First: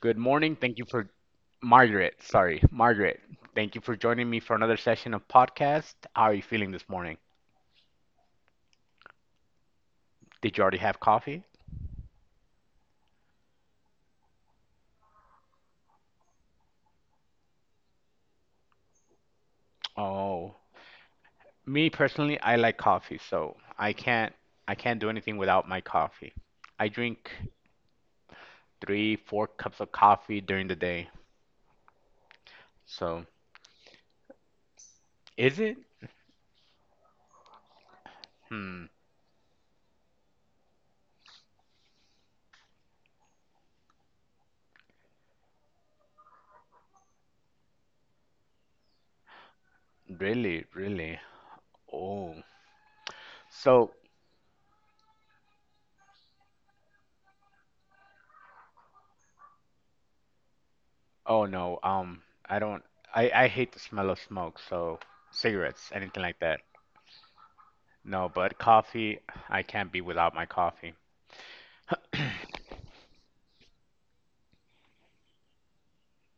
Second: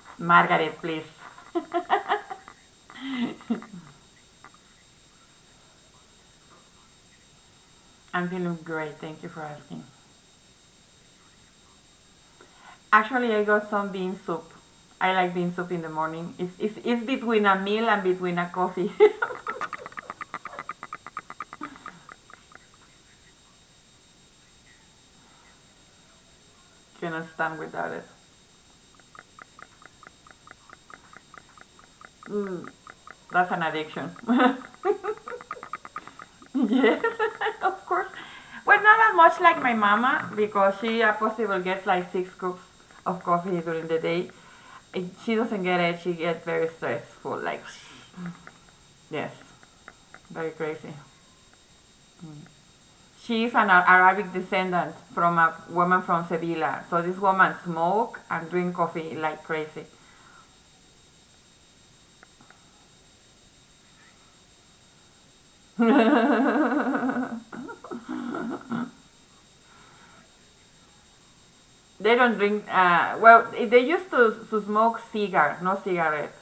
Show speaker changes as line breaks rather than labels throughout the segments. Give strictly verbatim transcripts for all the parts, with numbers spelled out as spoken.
good morning. Thank
Margaret,
you
please.
for Margaret, sorry, Margaret. Thank you for joining me for another session of podcast. How are you feeling this morning?
I'm feeling great. Thank you for asking.
Did you already have coffee?
Actually, I got some bean soup. I like bean soup in the morning. It's, it's, it's between a meal and between a coffee.
Oh, me personally, I like coffee, so I can't I can't do anything without my coffee. I
Cannot
drink
stand without it.
three, four cups of coffee during the day.
Mm,
So,
that's an addiction.
is it?
Yes, of course. Well,
Hmm,
not as much like my mama because she uh, possible gets like six cups of coffee during the day. If she doesn't get it, she gets very stressful. Like, yes, very
really,
crazy.
really. Oh.
She is an
So,
Arabic descendant from a woman from Sevilla. So this woman smoke and drink coffee like crazy.
oh no, um, I don't. I I hate the smell of smoke, so cigarettes, anything like that. No, but coffee, I can't be without my coffee.
They don't drink. Uh, well, they used to, to smoke cigar, no cigarette.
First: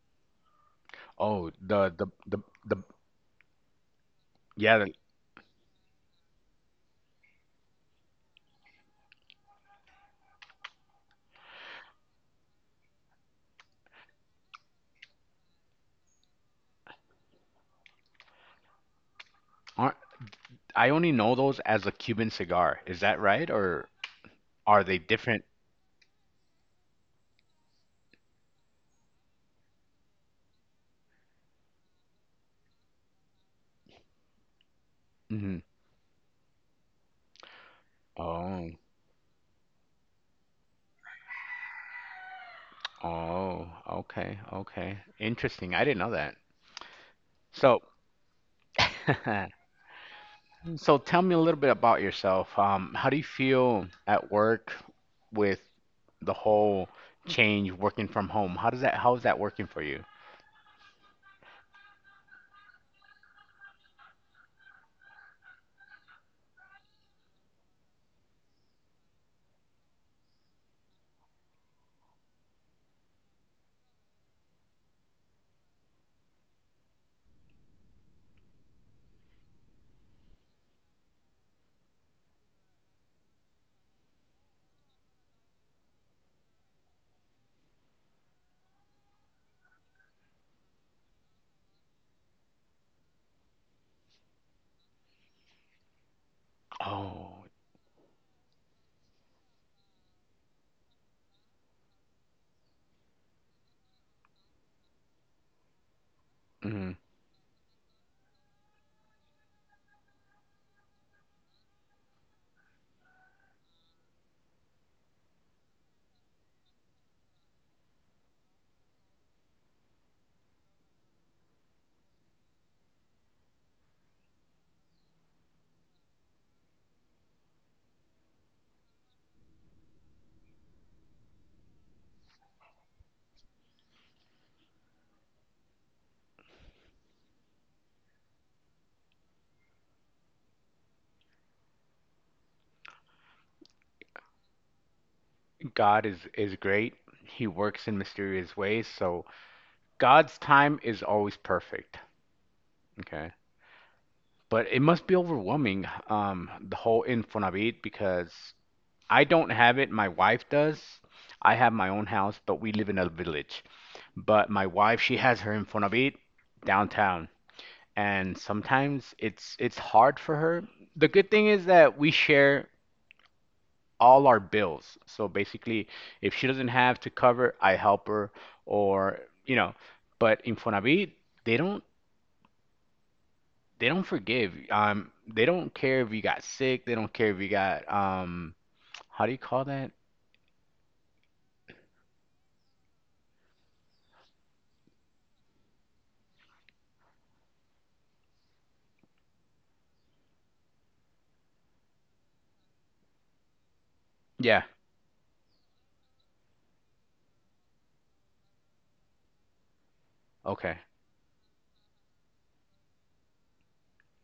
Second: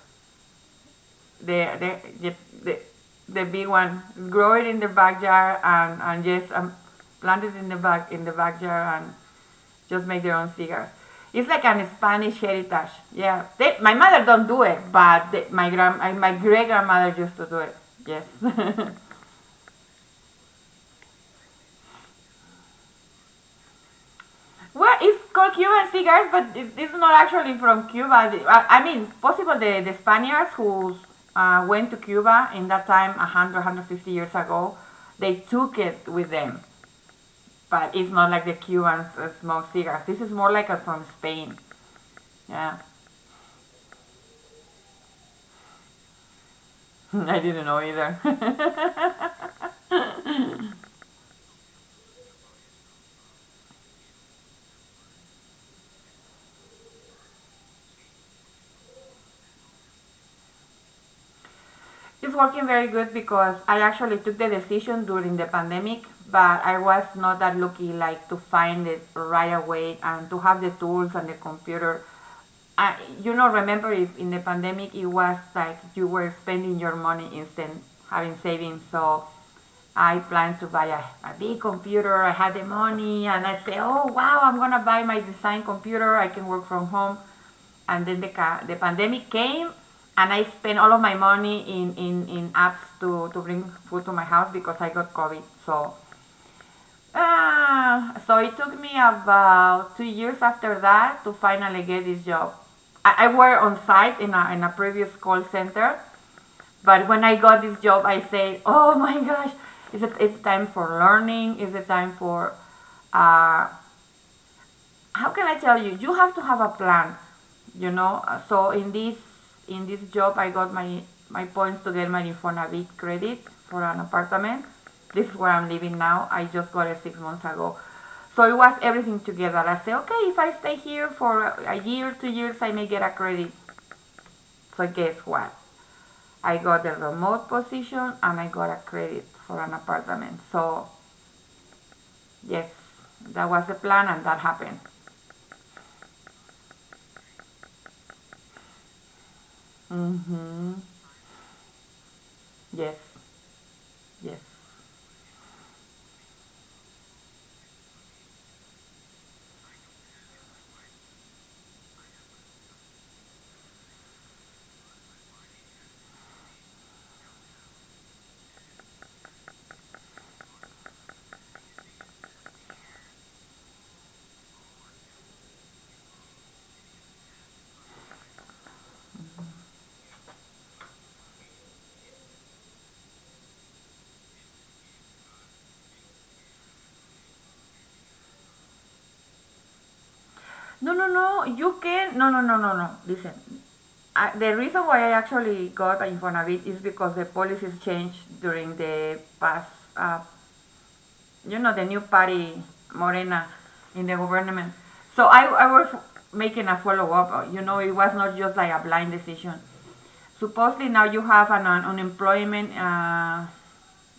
Oh,
The
the the
the
the
the,
the
the big one, grow it
yeah,
in the
the,
backyard and and just um, plant it in the back in the backyard and just make their own cigars. It's like an Spanish heritage. Yeah, they, my mother don't do it, but they, my grand my great grandmother used to do it. Yes.
aren't, I only know those as a Cuban cigar. Is that right, or are
Well,
they
it's
different?
called Cuban cigars, but it- it's not actually from Cuba. The- I I mean, possible the, the Spaniards who uh, went to Cuba in that time, one hundred, one hundred fifty years ago, they
Hmm.
took it with them. But it's not like the
Oh,
Cubans uh, smoke cigars. This is more like a, from Spain. Yeah,
oh, okay, okay. Interesting. I didn't know that.
I didn't know
So,
either.
so tell me a little bit about yourself. Um, how do you feel at work with the whole change working from home? How does that, how is that working for you?
It's working very good because I actually took the decision during the pandemic, but I was not that lucky like to find it right away and to have the tools and the computer. I, you know, remember if in the pandemic it was like you were spending your money instead having savings. So I planned to buy a, a big computer. I had the money, and I said, "Oh wow, I'm gonna buy my design computer. I can work from home." And then the the pandemic came, and I spent all of my money in in, in apps to to bring food to my house because I got COVID. So.
Oh.
Uh, so it took me about two years after that to finally get this job. I, I worked on site in a, in a previous call center,
Mm.
but when I got this job, I said, "Oh my gosh, is it it's time for learning? Is it time for uh, how can I tell you? You have to have a plan, you know." Uh, So in this in this job, I got my my points to get my Infonavit credit for an apartment. This is where I'm living now. I just got it six months ago. So it was everything together. I said, okay, if I stay here for a year, two years, I may get a credit. So guess what? I got a remote position and I got a credit for an apartment. So yes, that was the plan and that happened.
God is is great. He works in mysterious ways, so God's
Mm-hmm.
time is always perfect.
Yes,
Okay.
yes.
But it must be overwhelming, um, the whole Infonavit because I don't have it. My wife does. I have my own house, but we live in a village. But my wife, she has her Infonavit downtown, and sometimes it's it's hard for her. The good thing is that we share all our bills. So basically, if she doesn't have to cover, I help her, or you know. But Infonavit, they don't they don't forgive. Um, they don't care if you got sick. They don't care if you got um, how do you call that?
No, no, no. You can. No, no, no, no, no. Listen. I, the reason why I actually got a Infonavit is because the policies changed during the past uh, you know, the new party, Morena, in the
Yeah.
government. So I, I was making a follow up. uh, You know, it was not just like a blind decision.
Okay.
Supposedly now you have an, un- unemployment uh,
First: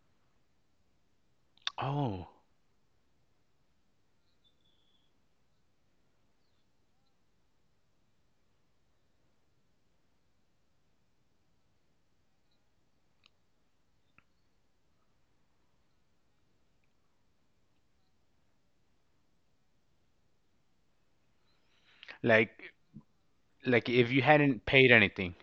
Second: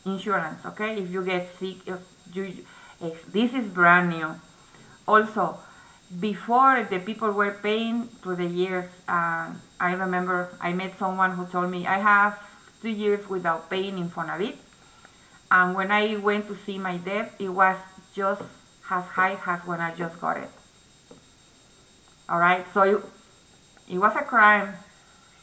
insurance, okay? If you get sick, if
Oh.
you, if this is brand new. Also, before the people were paying through the years, uh, I remember I met someone who told me I have two years without paying in Fonavit, and when I went to see my debt, it was just as high as when I just got it. All right,
Like
so it,
like
it
if
was a
you hadn't
crime.
paid anything.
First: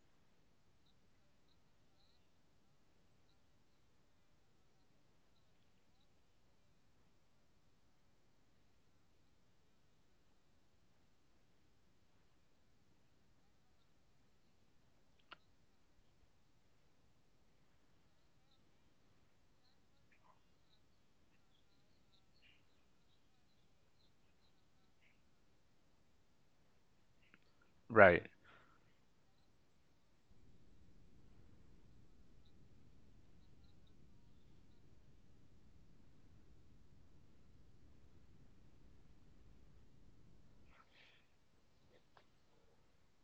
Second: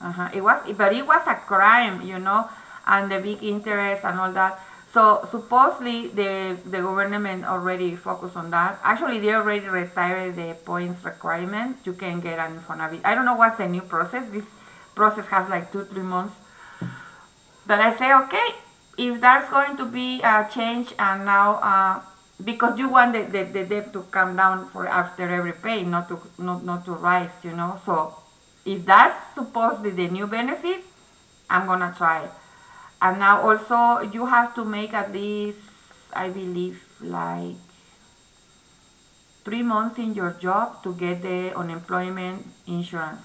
Uh-huh. It was, but it was a crime, you know, and the big interest and all that. So supposedly the the government already focused on that. Actually, they already retired the points requirement. You can get an Infonavit. I don't know what's the new process. This process has like two three months. But I say, okay, if that's going to be a change and now, uh, because you want the, the, the debt to come down for after every pay, not to, not, not to rise, you know, so
Right.
if that's supposedly the new benefit, I'm gonna try it. And now also, you have to make at least, I believe, like three months in your job to get the unemployment insurance,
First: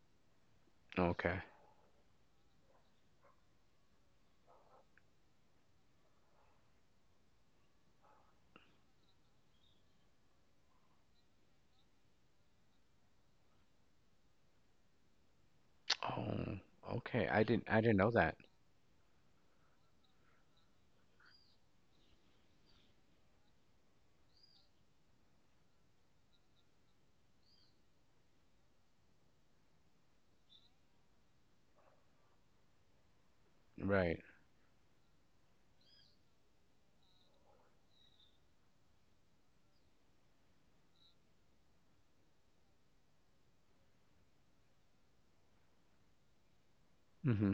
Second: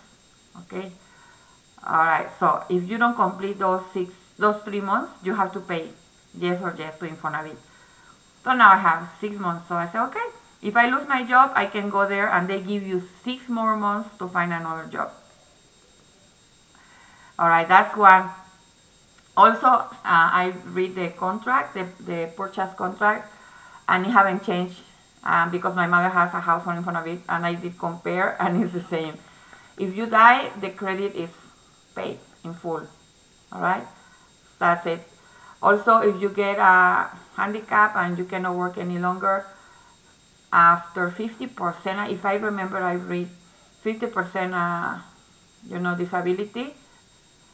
okay?
Okay.
All right, so if you don't complete those six, those three months, you have to pay yes or yes to Infonavit. So now I have six months. So I say, okay, if I lose my job, I can go there and they give you six more months to find another job.
Oh, okay. I
All
didn't
right,
I
that's
didn't know
one.
that.
Also, uh, I read the contract, the, the purchase contract, and it haven't changed um, because my mother has a house on Infonavit, and I did compare, and it's the same. If you die, the credit is paid in full. All right,
Right.
that's it. Also, if you get a handicap and you cannot work any longer, after fifty percent, if I remember, I read fifty percent, uh, you know, disability,
Mm-hmm.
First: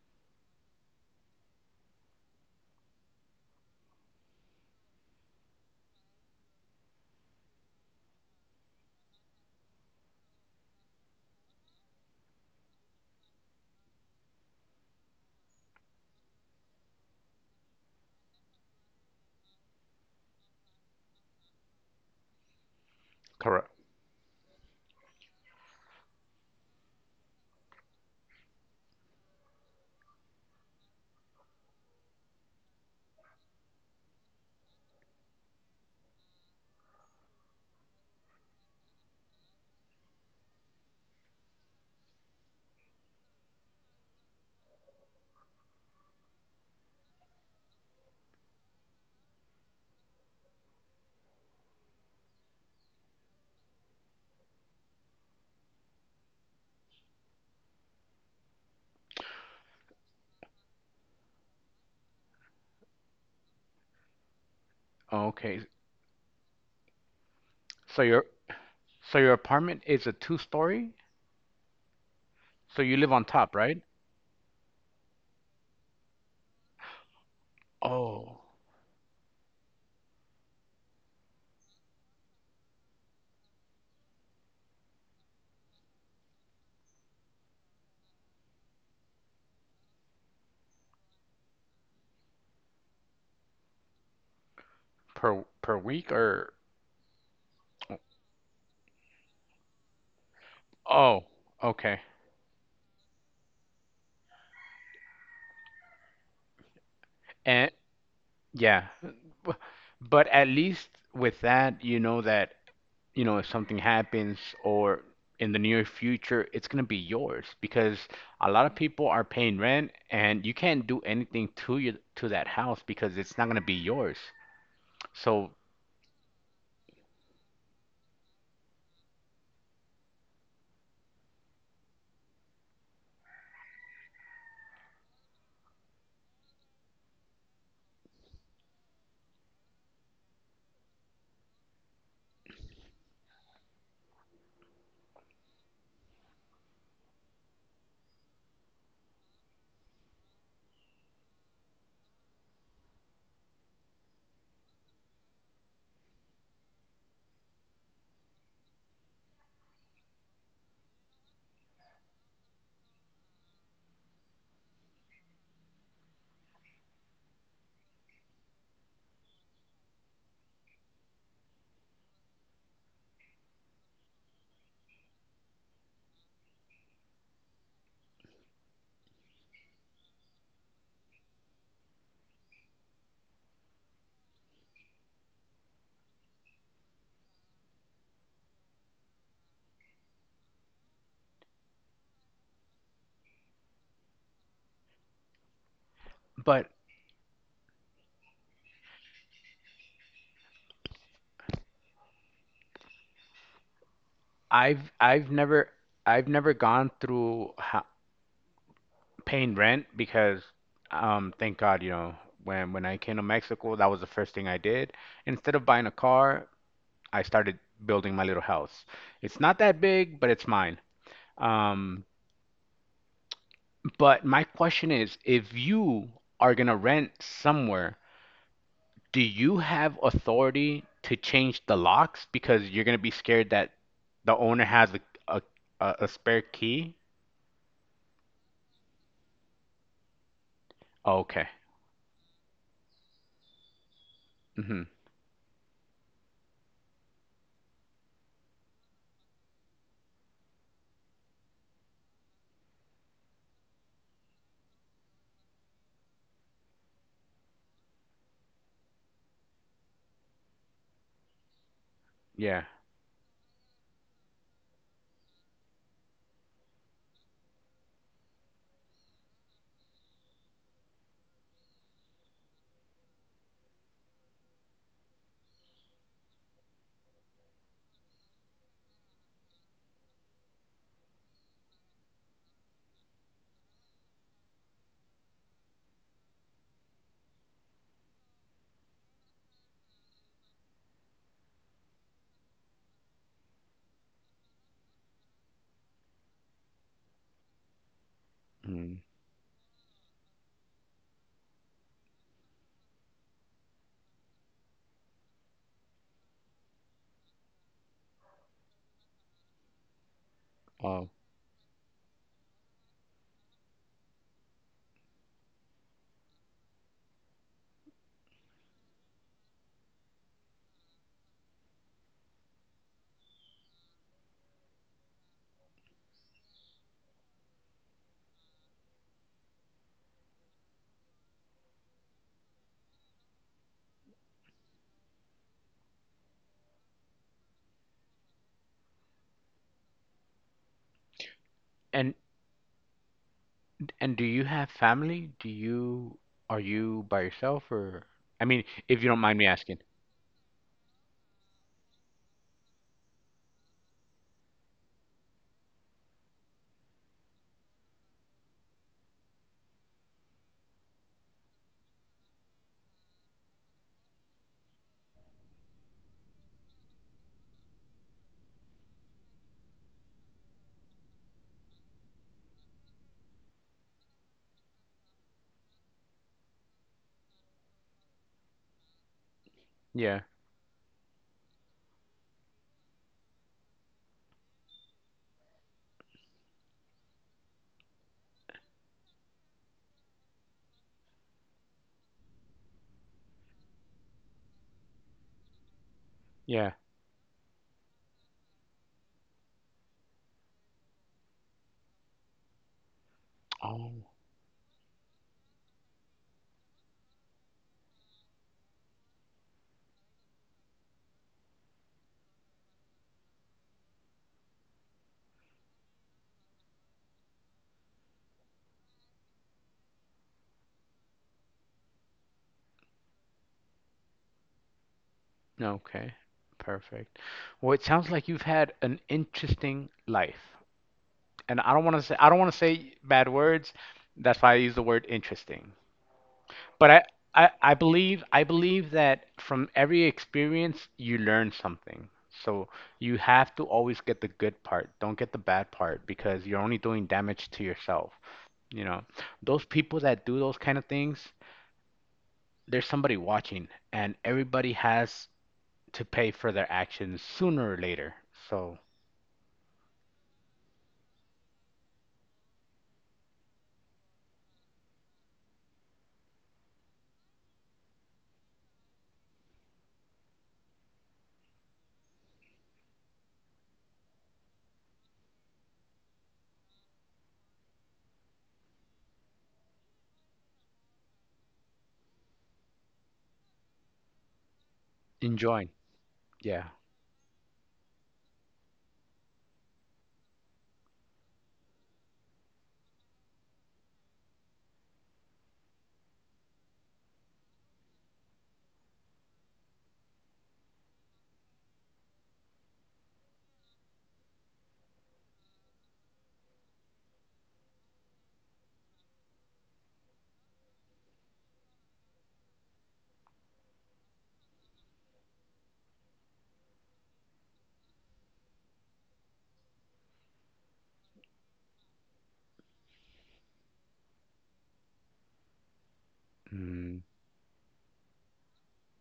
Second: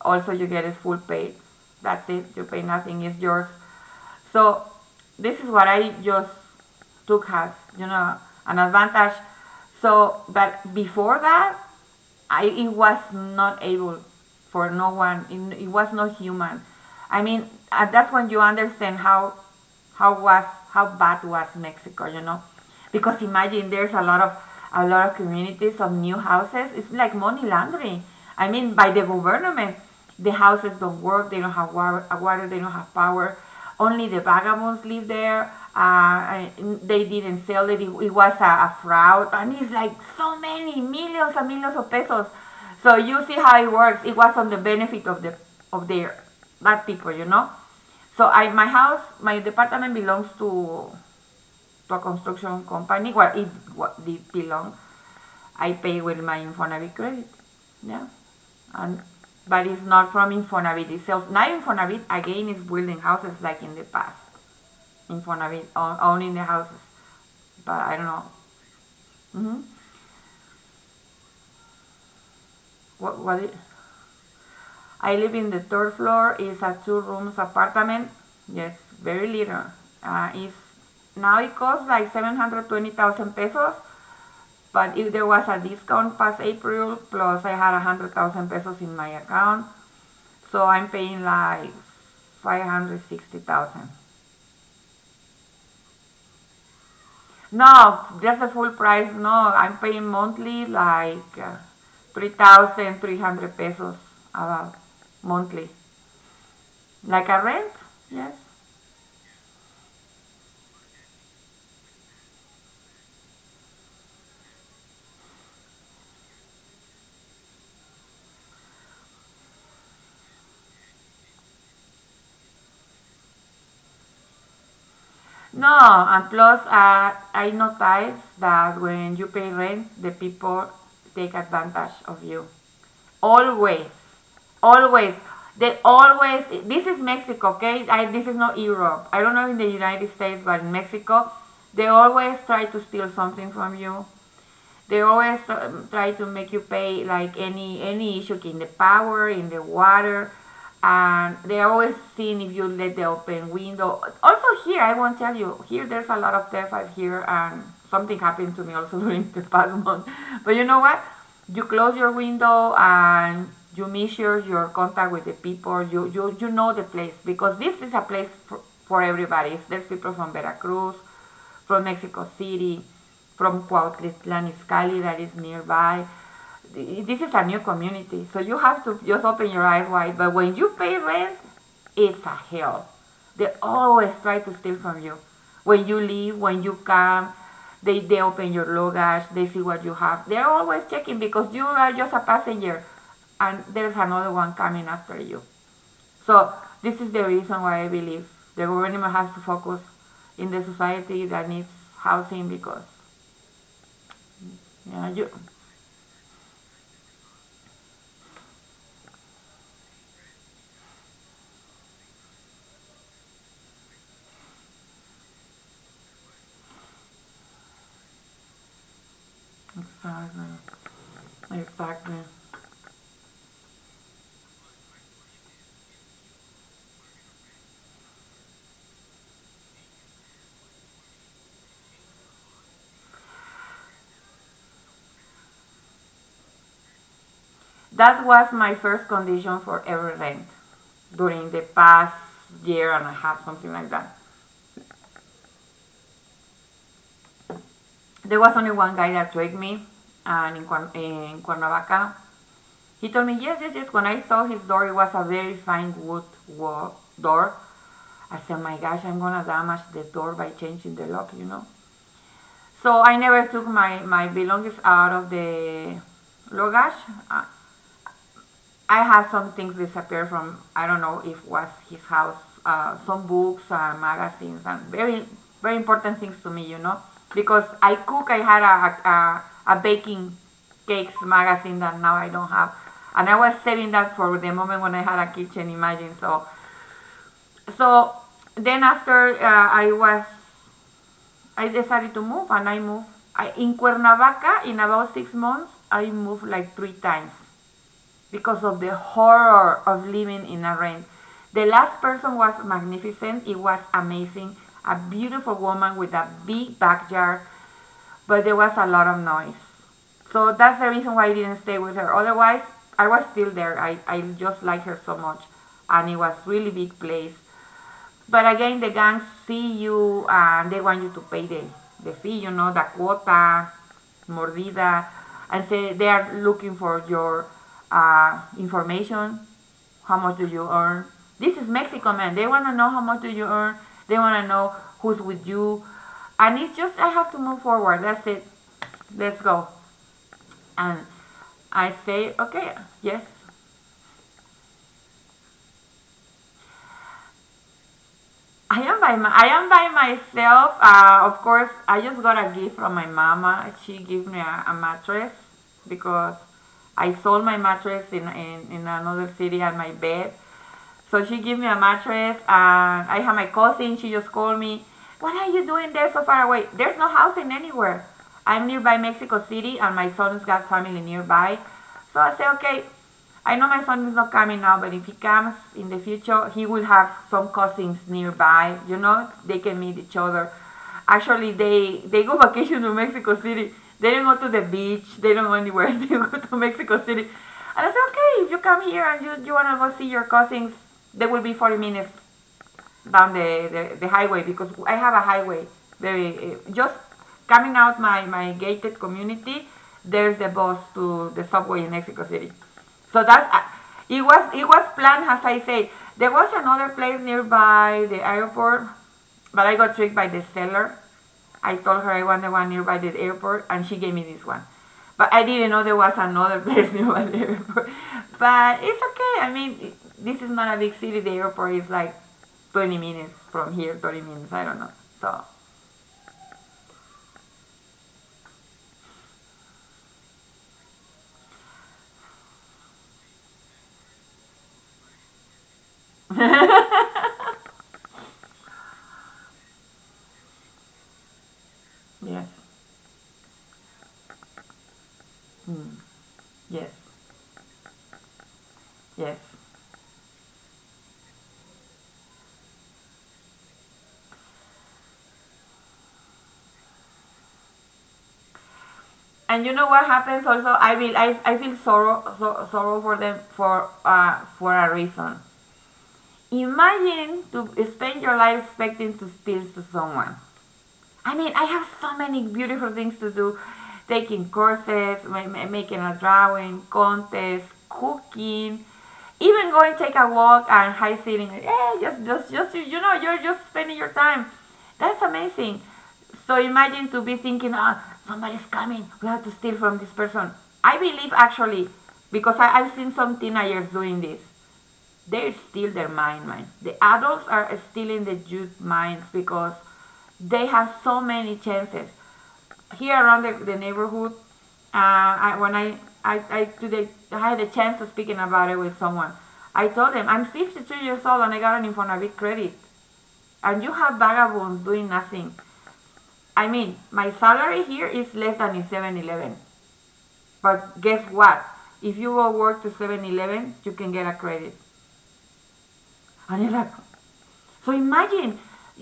also, you get it full paid. That's it. You pay nothing. It's yours. So this is what I just took as you know an advantage. So, but before that, I it was not able for no one. It, it was not human. I mean, and that's when you understand how how was how bad was Mexico. You know, because imagine
Correct.
there's a lot of a lot of communities of new houses. It's like money laundering. I mean, by the government the houses don't work. They don't have water. uh, water they don't have power. Only the vagabonds live there. Uh, they didn't sell it. It, it was a, a fraud, and it's like so many millions and millions of pesos. So you see how it works. It was on the benefit of the of their bad people, you know. So I my house, my department belongs to to a construction company. Well, it, what, it belongs I pay with my Infonavit credit. Yeah. And but it's not from Infonavit itself. Now Infonavit again is building houses like in the past. Infonavit
Okay.
owning the houses. But I
So
don't know.
your so your
Hmm.
apartment is a two story? So you live
What
on
what it,
top, right?
I live in the third floor. It's a two rooms apartment.
Oh,
Yes, very little. Uh, it's now it costs like seven hundred twenty thousand pesos. But if there was a discount past April, plus I had a hundred thousand pesos in my account, so I'm paying like five hundred sixty thousand.
per per week or
No, just the full price. No, I'm paying monthly
oh,
like uh,
okay.
three thousand three hundred pesos about monthly. Like a rent?
And
Yes.
yeah. But at least with that, you know that you know, if something happens or in the near future, it's going to be yours because a lot of people are paying rent and you can't do anything to you to that house because it's not going to be yours. So,
No, and plus uh, I noticed that when you pay rent, the people take advantage of you. Always. Always. They always, this is Mexico, okay? I, this is not Europe. I don't know in the United States, but in Mexico, they always try to steal something from you, they always um, try to make you pay like any any issue in the power, in the water, and they always seen if you let the open window. Also here, I won't tell you. Here, there's a lot of theft. I've here and something happened to me also during the past month. But you know what? You close your window and you measure your contact with the people. You you you know the place because this is a place for, for everybody. There's people from Veracruz, from Mexico City, from Cuautitlán Izcalli that is nearby. This is a new community, so you have to just open your eyes wide. But when you pay rent, it's a hell. They always try to steal from you. When you leave, when you come, they, they open your luggage, they see what you have. They're always checking because you are just a passenger and there's another one coming after you. So
but
this is the reason why I believe the government has to focus in the society that needs housing because
I've
yeah you
I've never I've never gone through ha paying rent because um thank God, you know, when when I came to Mexico, that was the first thing I did. Instead of buying a car, I started building my little house. It's not that big, but it's
exactly
mine. Um,
exactly
But my question is, if you are gonna rent somewhere, do you have authority to change the locks because you're gonna be scared that the owner has a a, a a spare key?
that was my first condition for every rent
Oh, okay.
during the past year and a half something like that.
Hmm.
There was only one guy that tricked me and in, Cuern- in Cuernavaca he told me yes yes yes when I saw his door it was a very fine wood wall door. I said my gosh I'm gonna damage the door by changing the lock you know.
Yeah.
So I never took my, my belongings out of the luggage. Uh, I had some things disappear from, I don't know if was his house, uh, some books, uh, magazines, and very, very important things to me, you know. Because I cook, I had a, a, a baking cakes magazine that now I don't have. And I was saving that for the moment when I had a kitchen, imagine. So, so then after uh, I was I decided to move and I moved. I, in Cuernavaca, in about six months, I moved like three times because of the
Mm.
horror of living in a rent. The last person was magnificent. It was amazing. A beautiful woman with a big backyard, but there was a lot of noise. So that's the
Wow.
reason why I didn't stay with her. Otherwise, I was still there. I, I just liked her so much. And it was really big place. But again, the gang see you and they want you to pay the, the fee, you know, the quota, mordida, and say they are looking for your uh, information. How much do you earn? This is Mexico, man. They want to know how much do you earn. They want to know who's with you. And it's just, I have to move forward. That's it. Let's go. And I
And
say, okay, yes,
and do you have family? Do you are you by yourself or I mean,
I am
if you
by
don't
my,
mind me
I am
asking?
by myself. Uh, of course, I just got a gift from my mama. She gave me a, a mattress because I sold my mattress in, in in another city and my bed. So she gave me a mattress, and I have my cousin. She just called me. What are you doing there so far away? There's no housing anywhere. I'm nearby Mexico City, and my son's got family nearby. So I say, okay, I know my son is not coming now, but if he comes in the future, he will have some cousins nearby. You know, they can meet each
Yeah.
other. Actually, they they go vacation to Mexico City. They don't go to the beach. They don't go anywhere. They go to Mexico City. And I said, okay, if you come here and you, you want to go see your cousins, there will be forty minutes down the, the, the highway because I have a highway. Very uh,
Yeah.
just coming out my my gated community. There's the bus to the subway in Mexico City. So that
Oh,
it was it was planned as I say. There was another place nearby the airport, but I got tricked by the seller. I told her I wanted one nearby the airport, and she gave me this one. But I didn't know there was another place nearby the airport. But it's okay. I mean, this is not a big city. The airport is like twenty minutes from here, thirty minutes. I don't know. So.
okay. Perfect. Well, it sounds like you've had an interesting life. And I don't want to say I don't want to say bad words. That's why I use the word interesting. But I, I I believe I believe that from every experience you learn something.
Yes.
So you have to always get the good part. Don't get the bad
Mm.
part because you're only
Yes.
doing damage to yourself. You know,
Yes.
those people that do those kind of things, there's somebody watching, and everybody has to pay for their actions sooner or later. So
And you know what happens also? I will. I, I feel sorrow, so, sorrow for them for uh, for a reason. Imagine to spend your life expecting to steal to someone. I mean, I have so many beautiful things to do. Taking courses, making a drawing, contest, cooking, even going take a walk and high sitting. Yeah, just, just, just, you you know, you're just spending your time. That's
enjoy.
amazing. So
Yeah.
imagine to be thinking, ah, somebody's coming. We have to steal from this person. I believe actually, because I, I've seen some teenagers doing this they steal their mind minds. The adults are stealing the youth minds because they have so many chances. Here around the, the neighborhood. Uh, I, when I, I, I, today, I had a chance of speaking about it with someone. I told them, I'm fifty-two years old and I got an Infonavit credit. And you have vagabonds doing nothing. I mean, my salary here is less than in seven-Eleven. But guess what? If you go work to seven-Eleven, you can get a credit. And they're like,
Mm,
so imagine,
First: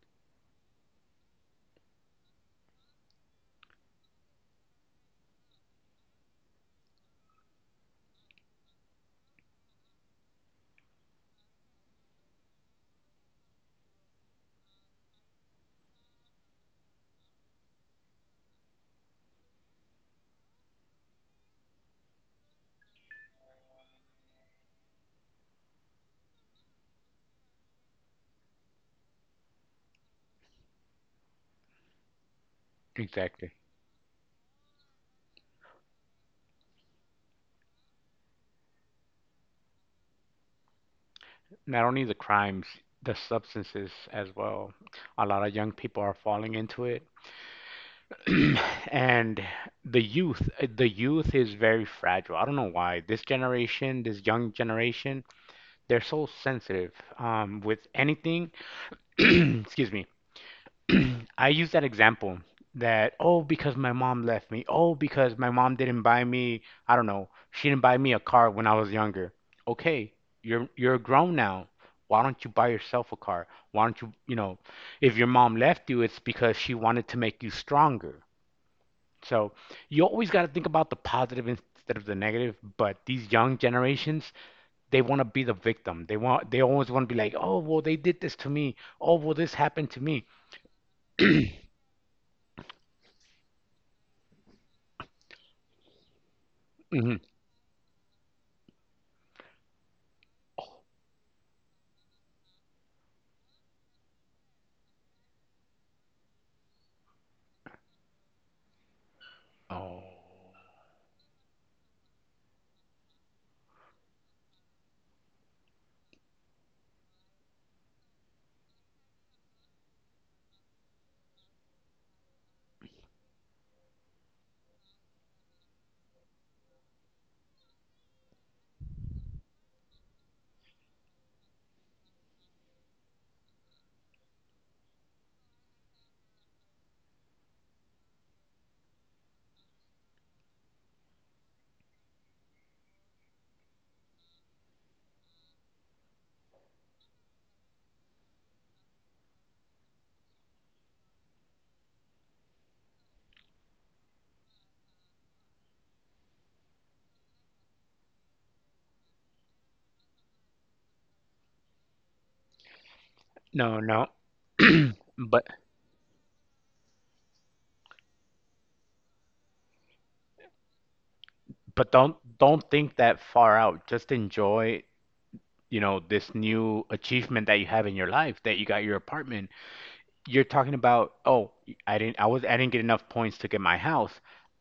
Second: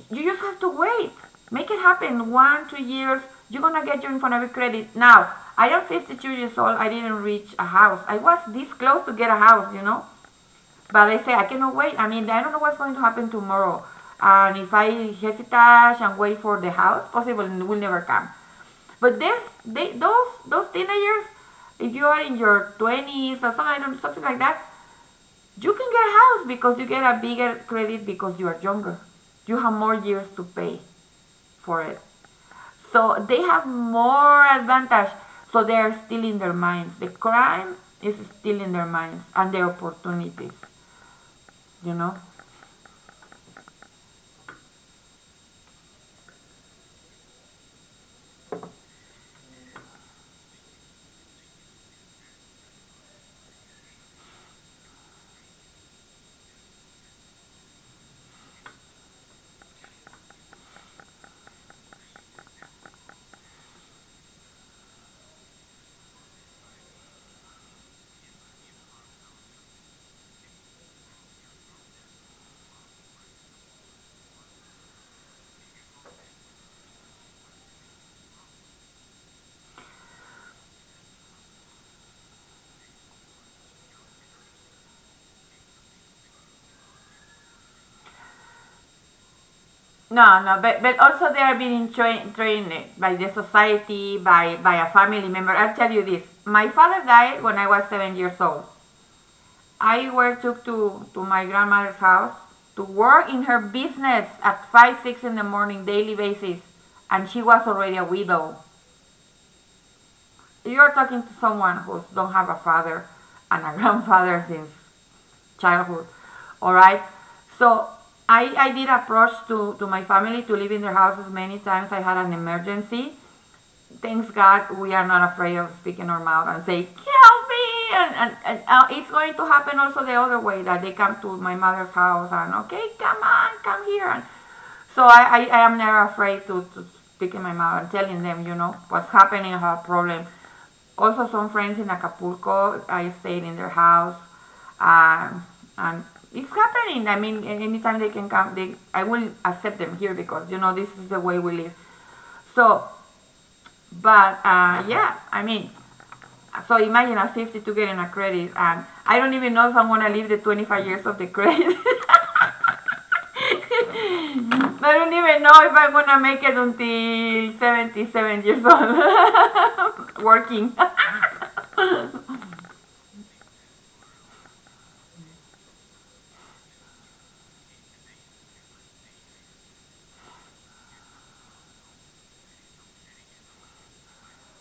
you just have to wait. Make it happen. One, two years, you're gonna get your Infonavit credit. Now, I am fifty-two years old. I didn't reach a house. I was this close to get a house, you know. But I say I cannot wait. I mean, I don't know what's going to happen tomorrow. And if I hesitate and wait for the house, possible it will never come. But this, they, those, those teenagers, if you are in your twenties or something, something like that, you can get a house because you get a bigger credit because you are younger. You have more years to pay for it. So they
exactly.
have more advantage. So they are still in their minds. The crime is still in their minds and the opportunities,
Not
you
only the
know?
crimes, the substances as well. A lot of young people are falling into it. And the youth, the youth is very fragile. I don't know why. This generation, this young generation, they're so sensitive um, with anything. Excuse me. I use that example that, oh, because my mom left me. Oh, because my mom didn't buy me, I don't know, she didn't buy me a car when I was younger. Okay, you're you're grown now. Why don't you buy yourself a car? Why don't you, you know, if your mom left you, it's because she wanted to make you stronger. So you always got to think about the positive instead of the negative. But these young generations, they want to be the victim. They want, they always want to be like, oh, well, they did this to me. Oh, well, this happened to me.
No, no, but, but also they are being tra- trained by the society, by, by a family member. I'll tell you this. My father
Mhm.
died when I was seven years old. I were took to, to my grandmother's house to work in her business at five, six in the morning, daily basis, and she was already a widow.
Oh.
You're talking to someone who don't have a father and a grandfather since childhood, all right? So I, I did approach to, to my family to live in their houses many times. I had an emergency thanks God we are not afraid of speaking our mouth and say, help me. And, and, and uh, it's going to happen also the other way that they come to my mother's house and, okay, come on, come here. And so I, I, I am never afraid to, to speak in my mouth and telling them, you know, what's happening, her problem. Also, some friends in Acapulco, I stayed in their house. Um, and it's happening. I mean, anytime they can come, they, I will accept them here because, you know, this is the way we live. So but uh, yeah, I mean, so imagine at fifty-two getting a credit, and I don't even know if I'm gonna live the twenty-five years of the credit.
No, no.
I don't even
But
know if I'm gonna make it until seventy-seven years old working.
but don't don't think that far out. Just enjoy, you know, this new achievement that you have in your life, that you got your apartment. You're talking about, oh, I didn't I was I didn't get enough points to get my house.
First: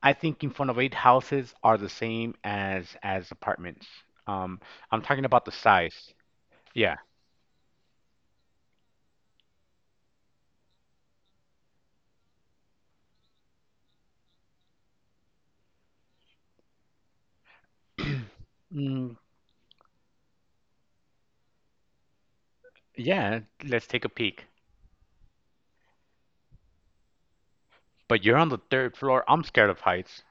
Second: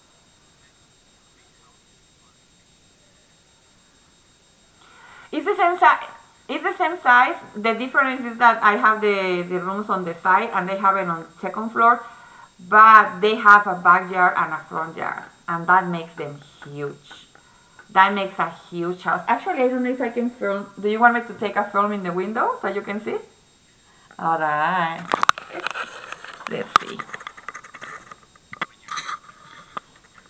I think in front of eight houses are the same as as apartments. Um, I'm talking about
It's
the
the same size.
size.
It's the
Yeah.
same size. The difference is that I have the, the rooms on the side and they have it on the second floor, but they have a backyard and a front yard, and that makes them huge. That makes a huge
Mm,
house. Actually, I don't know if I can film. Do you want me to take a film in the window so you can see?
yeah, let's take a
All
peek.
right. Let's see.
But you're on the third floor. I'm scared of heights.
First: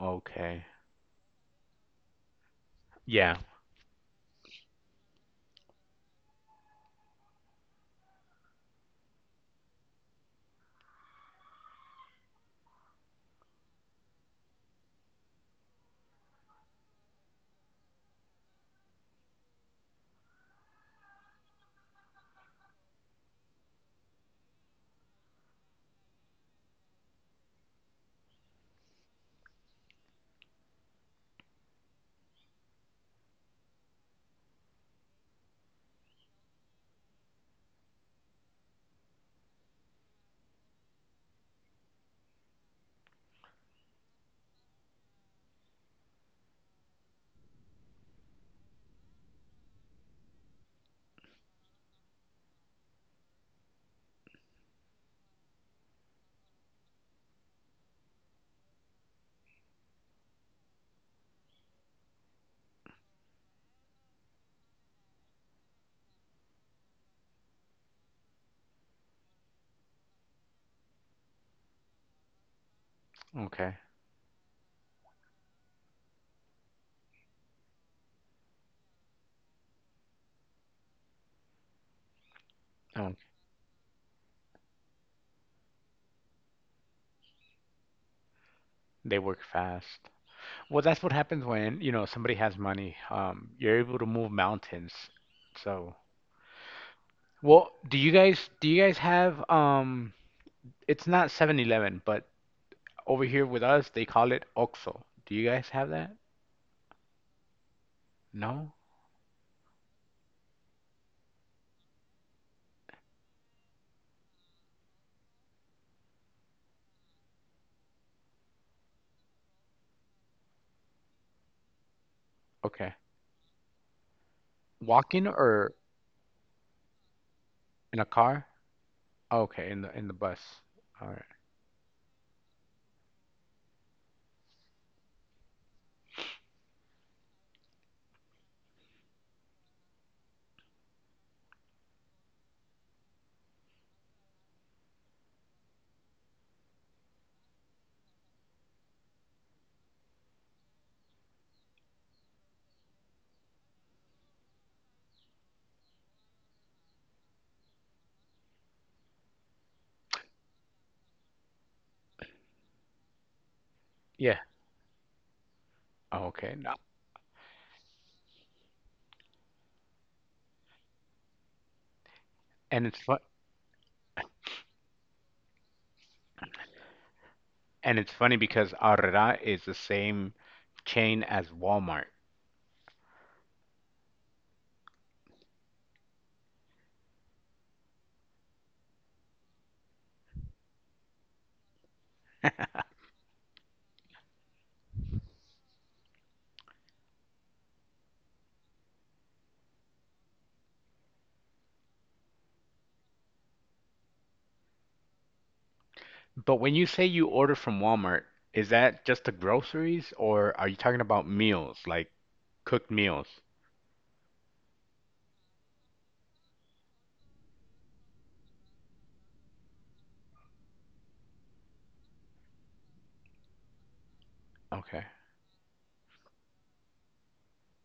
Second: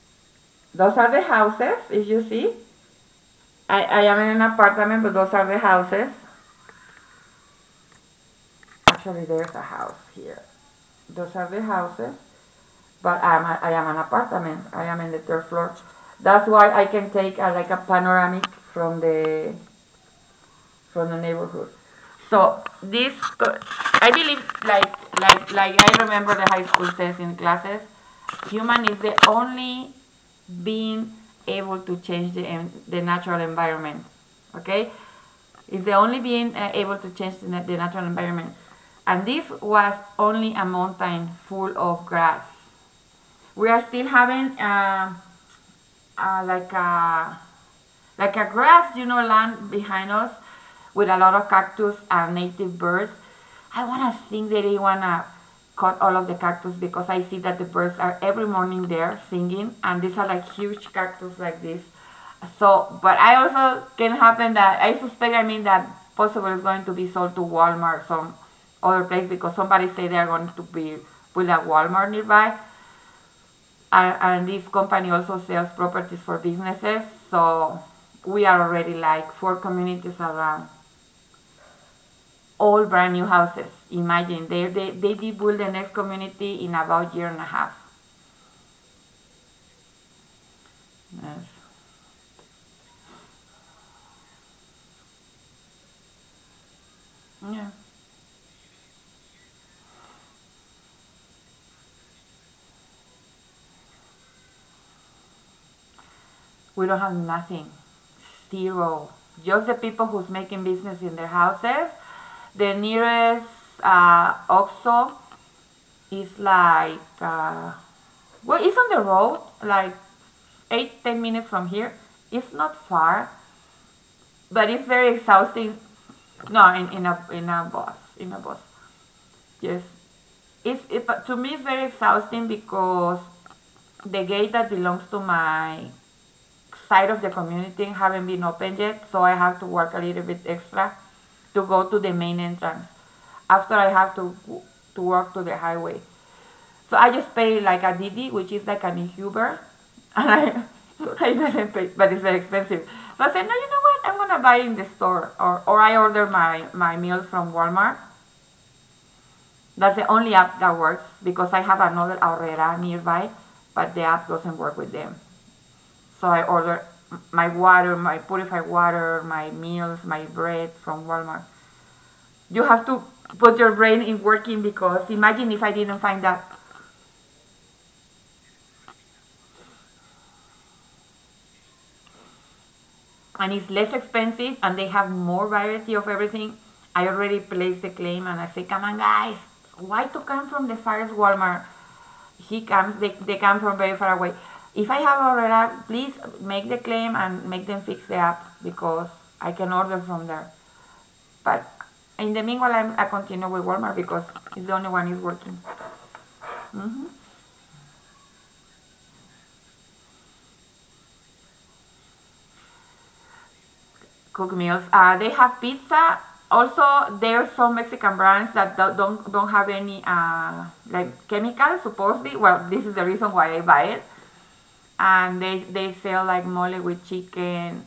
Okay.
Those are the houses. If you see,
Yeah.
I, I am in an apartment, but those are the houses. Actually, there's a house here. Those are the houses. But I'm a, I am an apartment. I am in the third floor. That's why I can take a, like a panoramic from the from the neighborhood. So this, I believe, like like like I remember the high school says in classes, human is the only being able to change the the natural environment. Okay, is the only being uh, able to change the, the natural environment, and this was only a mountain full of grass we are still having uh, uh, like a like a grass, you know, land behind us with a lot of cactus and native birds. I wanna think that they wanna cut all of the cactus because I see that the birds are every morning there singing, and these are like huge cactus like this. So, but I also can happen that I suspect. I mean that possible is going to be sold to Walmart some other place because somebody say they're going to be with a Walmart nearby.
Okay.
And, and this company also sells properties for businesses. So we are already like four communities around, all
Oh,
brand new houses. Imagine they they they did build the next community in about a year and a half.
they work fast. Well, that's what happens
Yes.
when, you know, somebody has money. Um, you're able to move mountains. So,
Yeah.
well, do you guys do you guys have um it's not seven-Eleven, but over here with us they call it OXXO. Do you guys have that?
We don't have nothing,
No?
zero. Just the people who's making business in their houses. The nearest uh, OXXO is like uh, well, it's on the road, like eight ten minutes from here. It's not
Okay.
far. But it's very
Walking or
exhausting. No, in, in a in a bus,
in a
in a
car?
bus.
Okay, in
Yes,
the in the bus.
it's it,
All
but
right.
to me it's very exhausting because the gate that belongs to my side of the community haven't been opened yet, so I have to work a little bit extra to go to the main entrance. After I have to to walk to the highway, so I just pay like a Didi, which is like an Uber, and I I didn't pay, but it's very expensive. So I said, no, you know what? I'm gonna buy in the store, or or I order my my meals from Walmart. That's the only app that works because I have another Aurrera nearby, but the app
Yeah.
doesn't work with them.
Oh,
So I
okay. No.
order my water, my purified water, my meals, my bread from Walmart. You have
And it's
to
fun
put your brain in working because imagine if I didn't find that.
and it's funny because Aurrera is the same chain as Walmart.
And it's less expensive and they have more variety of everything. I already placed the claim and I say, come on guys, why to come from the farthest Walmart? He comes, they, they come from very far away. If I have ordered app, please make the claim and make them fix the app because I can order from there. But in the meanwhile, I'm, I continue with Walmart because it's the only one is working.
But when you say you order from Walmart, is that just the groceries or are you talking about meals, like cooked meals?
Cook meals. Uh, they have pizza. Also, there are some Mexican brands that do- don't don't have any uh, like chemicals. Supposedly, well, this is the reason why I buy it.
Okay.
And they they sell like mole with chicken,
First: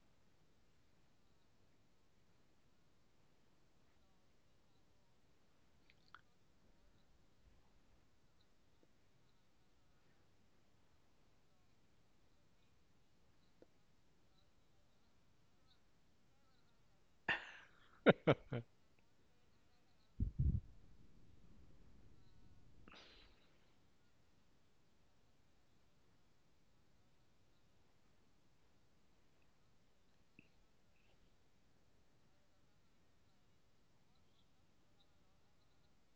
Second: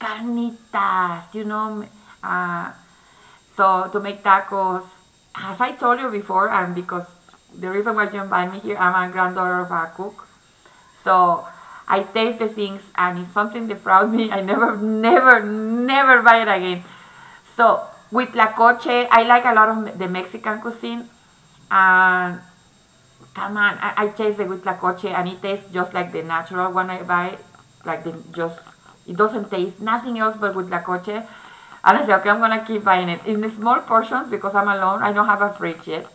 carnitas, you know. m- Uh, so to make tacos, as I told you before, and because the reason why you invite me here, I'm a granddaughter of a cook. So I taste the things, and if something defrauds me, I never, never, never buy it again. So with La Coche, I like a lot of me- the Mexican cuisine. And come on, I, I taste the with huitlacoche and it tastes just like the natural one I buy. Like the just, it doesn't taste nothing else but with huitlacoche. And I say, okay, I'm gonna keep buying it in the small portions because I'm alone. I don't have a fridge yet.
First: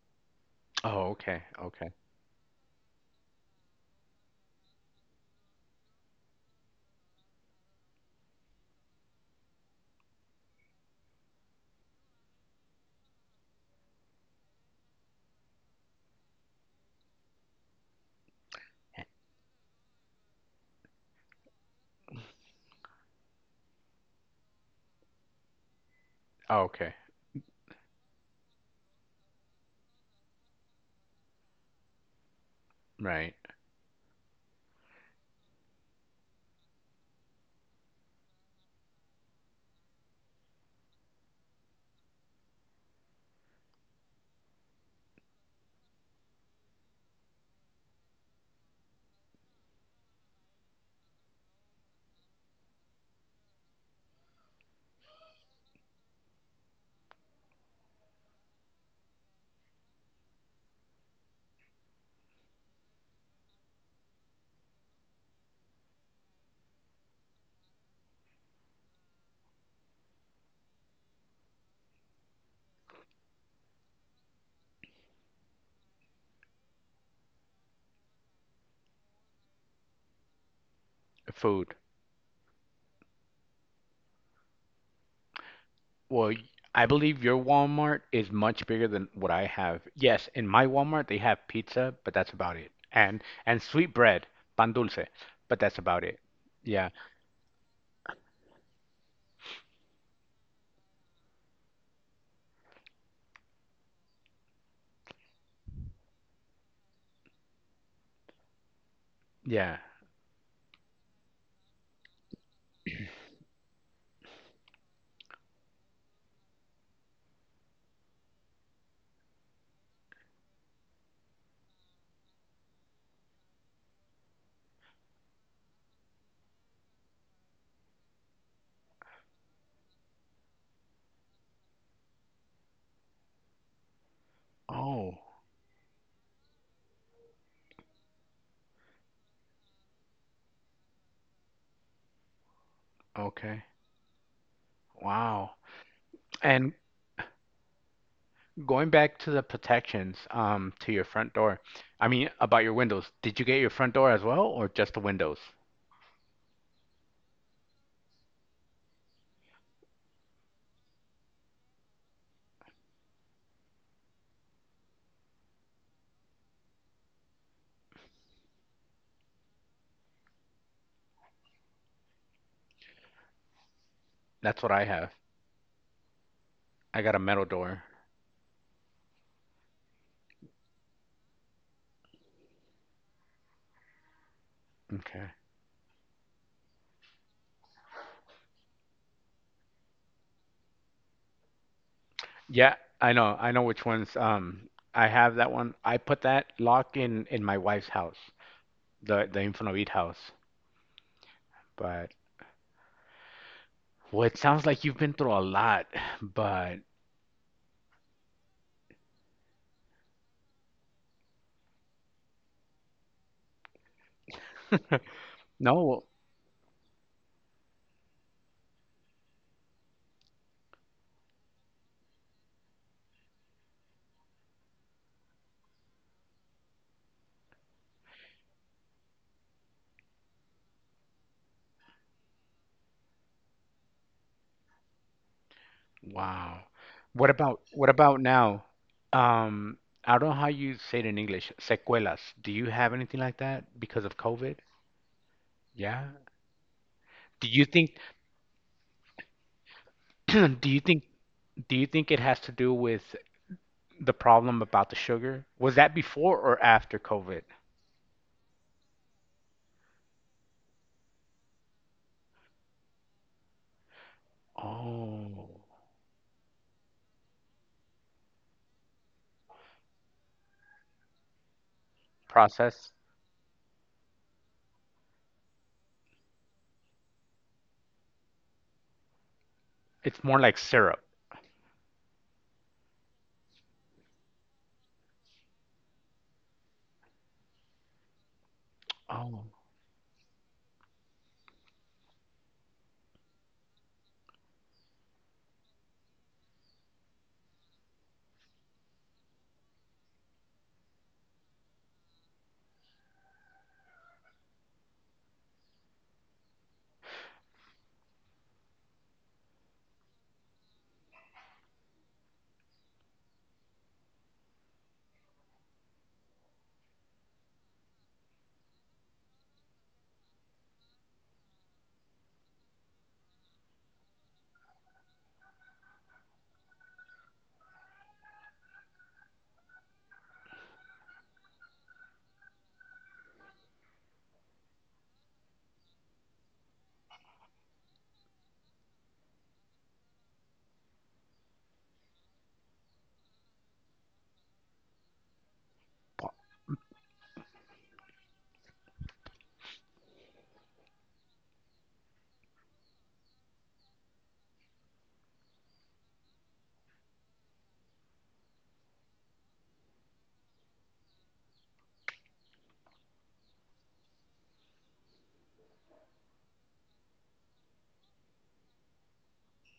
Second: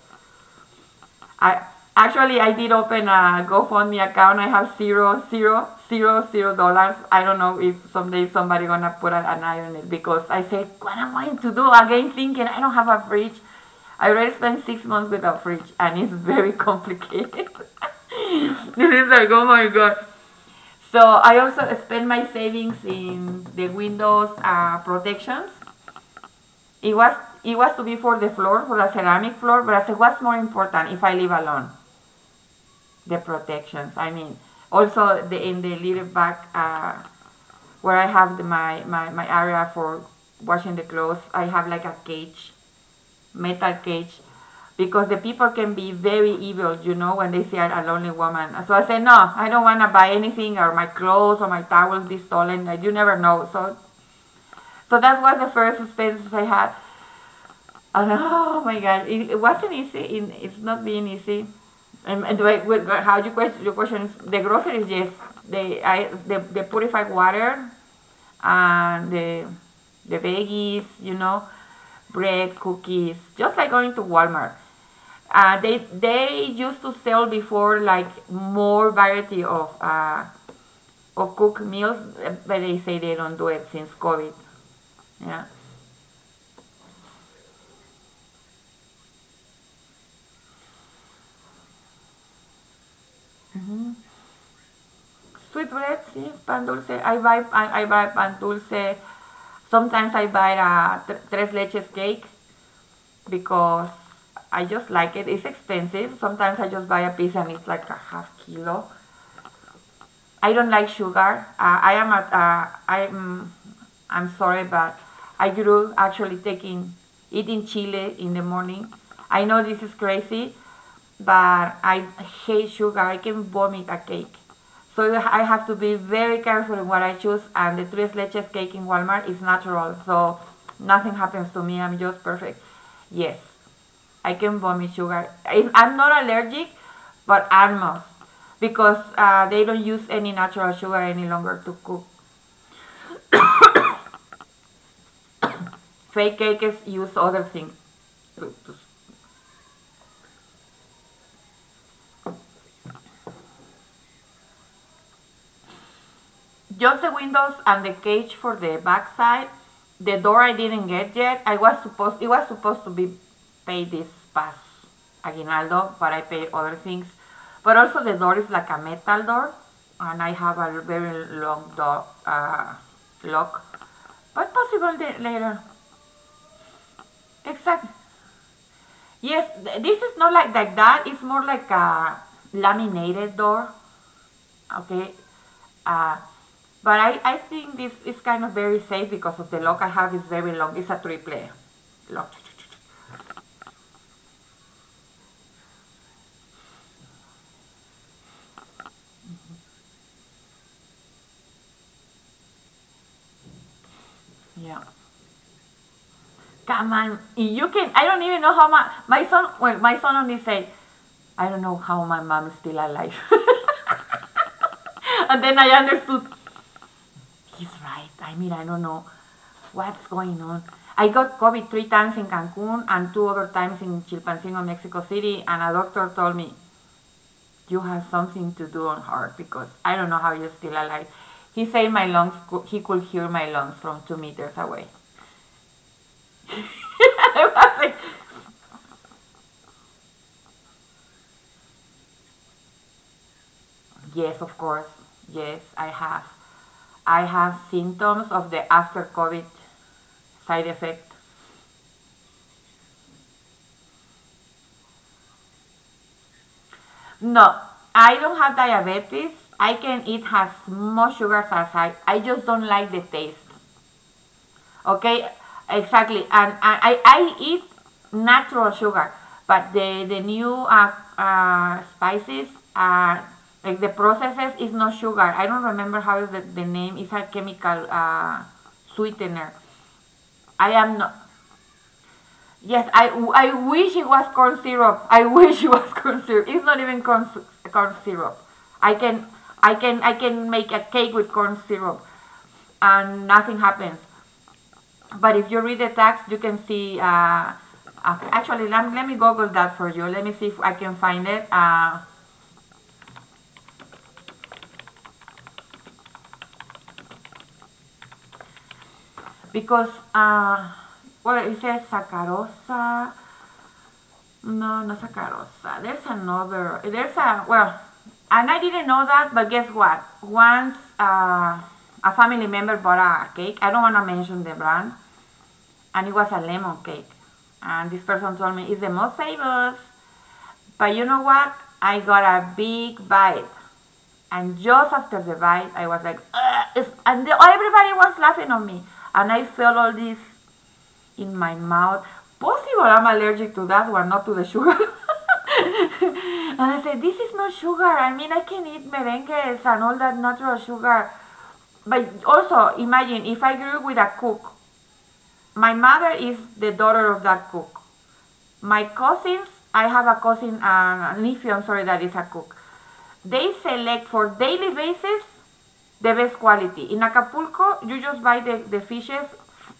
Oh, okay.
I
Okay.
actually I did open a GoFundMe account. I have zero, zero, zero, zero dollars. I don't know if someday somebody gonna put an eye on it because I said, what am I to do? Again, thinking I don't have a fridge. I already spent six months without fridge, and it's very complicated. This is like, oh my god. So I also spent my savings in the windows uh, protections.
Oh,
It
okay.
was it was to be for the floor, for the ceramic floor, but I said, what's more important if I live alone? The
Right.
protections. I mean, also the, in the little back uh, where I have the, my, my, my area for washing the clothes, I have like a cage, metal cage, because the people can be very evil, you know, when they see a lonely woman. So I say, no, I don't want to buy anything or my clothes or my towels be stolen. I, you never know. So, so that was the first expenses I had. Oh, no. Oh my God, it, it wasn't easy. It, it's not being easy. And, and the way, with, how you question your question is the groceries? Yes, the I the, the purified water and the the veggies, you know, bread, cookies, just like going to Walmart. Uh, they they used to sell before like more variety of uh, of cooked
Food.
meals, but they say they don't do it since COVID. Yeah.
Well, y- I believe your Walmart is much bigger than what I have. Yes, in my Walmart they have pizza, but that's about it. And and sweet bread, pan dulce, but
Sweet
that's about
bread,
it.
sí, pan
Yeah.
dulce. I buy pan, I buy pan dulce. Sometimes I buy a tres leches cake because I just like it. It's expensive. Sometimes I just buy a piece and it's like a half kilo.
Yeah.
I don't like sugar. Uh, I am at, uh, I'm, I'm sorry, but I grew actually taking, eating chili in the morning. I know this is crazy, but I hate sugar. I can vomit a cake. So I have to be very careful in what I choose, and the tres leches cake in Walmart is natural, so nothing happens to me. I'm just perfect. Yes. I can vomit
Oh,
sugar. I, I'm not allergic, but almost because uh, they don't use any natural sugar any longer to cook.
okay. Wow.
Fake
And
cakes use other things to, to
going back to the protections, um, to your front door. I mean, about your windows. Did you get your front door as well, or just the windows?
Just the windows and the cage for the backside. The door I didn't get yet. I was supposed it was supposed to be paid this past aguinaldo, but I paid other things. But also the door is like a metal door, and I have a very long door uh, lock. But
That's what I
possible
have.
later.
I got a metal door.
Exactly. Yes, this is not like like that. It's more like a laminated door. Okay.
Okay.
Uh, but I, I think this is kind of very safe because of the lock I have is very long. It's a triple lock.
Yeah, I know. I know which ones. Um, I have that one. I put that lock in in my wife's house, the the Infonavit house. But well, it sounds like
Yeah.
you've been through a lot. But
Come on. You can, I don't even know how my, my son, well, my son only say, I don't know how my mom is still alive. And then I
no.
understood, he's right. I mean, I don't know what's going on. I got COVID three times in Cancun and two other times in Chilpancingo, Mexico City, and a doctor told me, you have something to do on her because I don't know how you're still alive. He said my lungs, he could hear my lungs from two meters away.
Wow. What
I
about
was
what
like,
about now? Um, I don't know how you say it in English. Sequelas. Do you have anything like that because of
yes,
COVID?
of course. Yes, I
Yeah.
have. I
Do
have
you think
symptoms of the after COVID side
do you think
effect.
do you think it has to do with the problem about the sugar? Was that before or after COVID?
No, I don't have diabetes. I can eat as much sugar as I, I just don't like the taste. Okay,
Oh,
exactly. And, and I, I eat natural sugar, but the, the new uh, uh, spices,
process.
uh, like the processes, is no sugar. I don't remember how is the, the name. It's a chemical uh, sweetener.
It's more like
I am
syrup.
not. Yes, I, I wish it was corn syrup. I wish it was corn syrup. It's not even corn, sy- corn syrup. I can
Oh,
I can I can make a cake with corn syrup, and nothing happens. But if you read the text, you can see. Uh, uh, actually, let, let me Google that for you. Let me see if I can find it. Uh, because uh, well, it says Saccharosa. No, not Saccharosa. There's another. There's a well, and I didn't know that. But guess what? Once uh, a family member bought a cake. I don't want to mention the brand, and it was a lemon cake. And this person told me it's the most famous. But you know what? I got a big bite. And just after the bite, I was like, "Ugh," it's, and the, everybody was laughing on me. And I felt all this in my mouth. Possible I'm allergic to that one, not to the sugar.
po-
And I said, this is not sugar. I mean, I can eat merengues and all that natural sugar. But also, imagine if I grew up with a cook. My mother is the daughter of that cook. My cousins, I have a cousin, uh, a nephew, I'm sorry, that is a cook. They select for daily basis the best quality. In Acapulco, you just buy the, the fishes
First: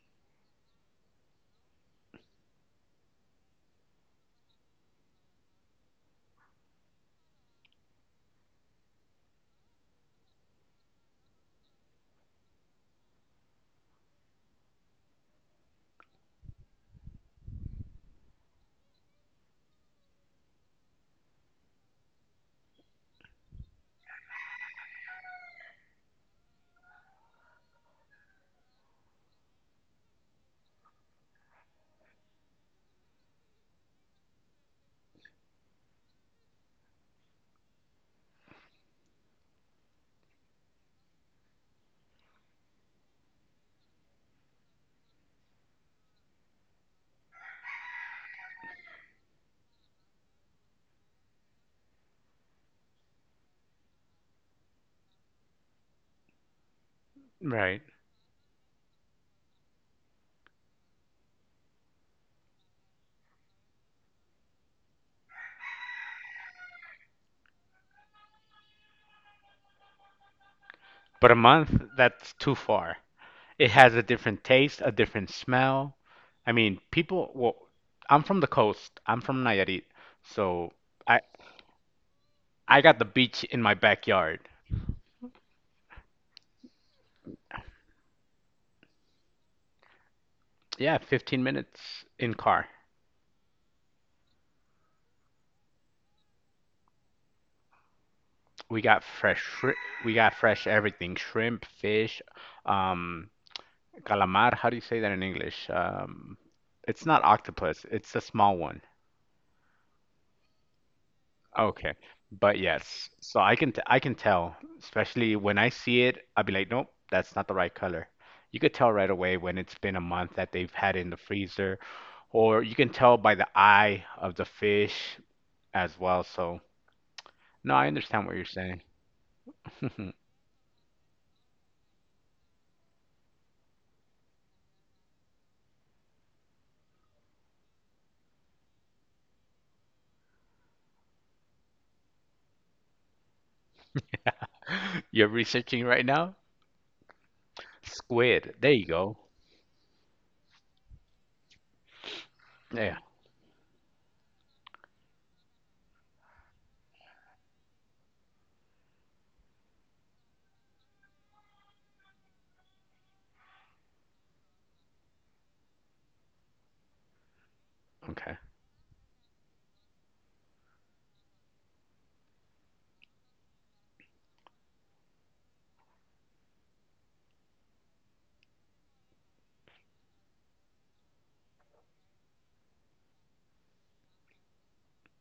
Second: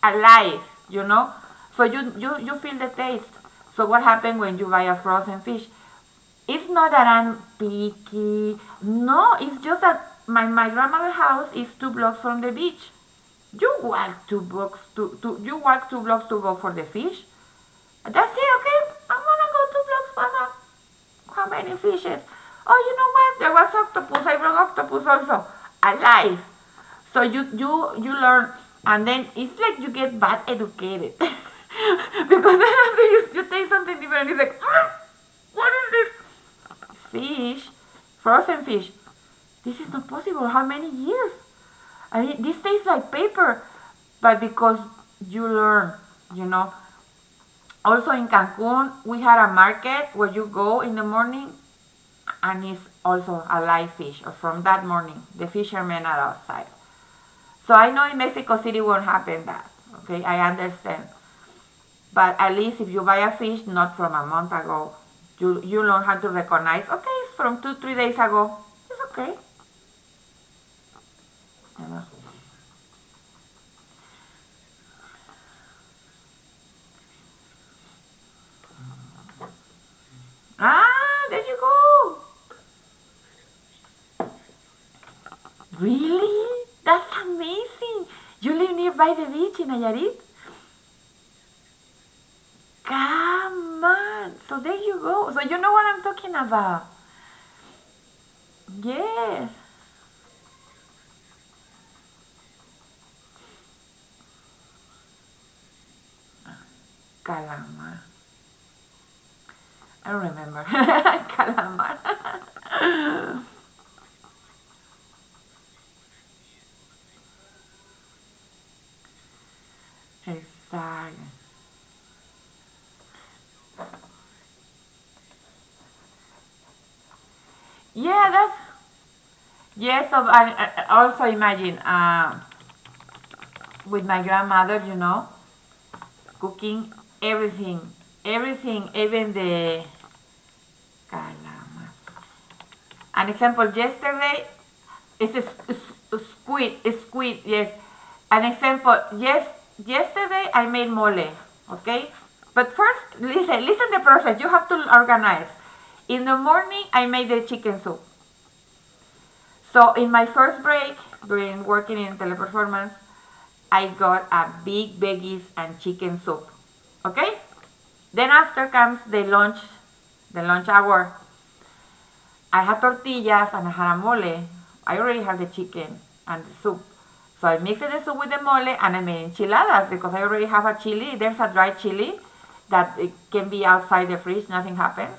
alive, you know? So you, you, you feel the taste. So what happens when you buy a frozen fish? It's not that I'm picky. No, it's just that my, my grandmother's house is two blocks from the beach. You walk two blocks to, to you walk two blocks to go for the fish. That's it, okay? I'm gonna go two blocks, Mama. How many fishes? Oh, you know what? There was octopus. I brought octopus also, alive. So you you you learn, and then it's like you get bad educated because then after you, you taste something different, it's like, "Ah, what is this? Fish, frozen fish. This is not possible. How many years? I mean, this tastes like paper, but because you learn, you know. Also in Cancun, we had a market where you go in the morning and is also a live fish. Or from that morning, the fishermen are outside. So
right.
I know in Mexico City won't happen that. Okay, I understand. But at least if you buy a fish not from a month ago, you you learn how to recognize. Okay, it's from two three days ago. It's okay.
But a month, that's too far. It has a different taste, a different smell. I mean, people, well, I'm from the coast. I'm from Nayarit. So
Ah,
I
there you go.
I got the beach in my backyard.
Really? That's amazing. You live nearby the beach in Nayarit?
Yeah, fifteen minutes in car.
Come on. So there you go. So you know what I'm talking about.
We got fresh
Yes.
shri- we got fresh everything. Shrimp, fish, um calamar, how do you say that in English? Um it's not octopus,
Calama.
it's a small one.
I don't remember.
Okay.
Calamar.
But yes, so I can t I can tell, especially when I see it, I'll be like, nope, that's not the right color. You could tell right away when it's been a month that they've had it in the
Exactly.
freezer, or you can tell by the eye of the fish as well. So, no, I understand
Yeah,
what you're
that's
saying.
yes. So I, I also imagine uh, with my grandmother, you know, cooking everything, everything, even the calamar. An example: yesterday
You're
it's a
researching right now?
squid, it's squid, yes. An
Squid. There you
example,
go.
yes, yesterday I made mole, okay? But
Yeah.
first, listen, listen the process, you have to organize. In the morning, I made the chicken soup. So in my first break, during working in teleperformance, I got a big veggies and chicken soup, okay? Then
Okay.
after comes the lunch, the lunch hour. I had tortillas and I had a mole. I already had the chicken and the soup. So I mixed the soup with the mole and I made enchiladas because I already have a chili. There's a dry chili that it can be outside the fridge, nothing happens.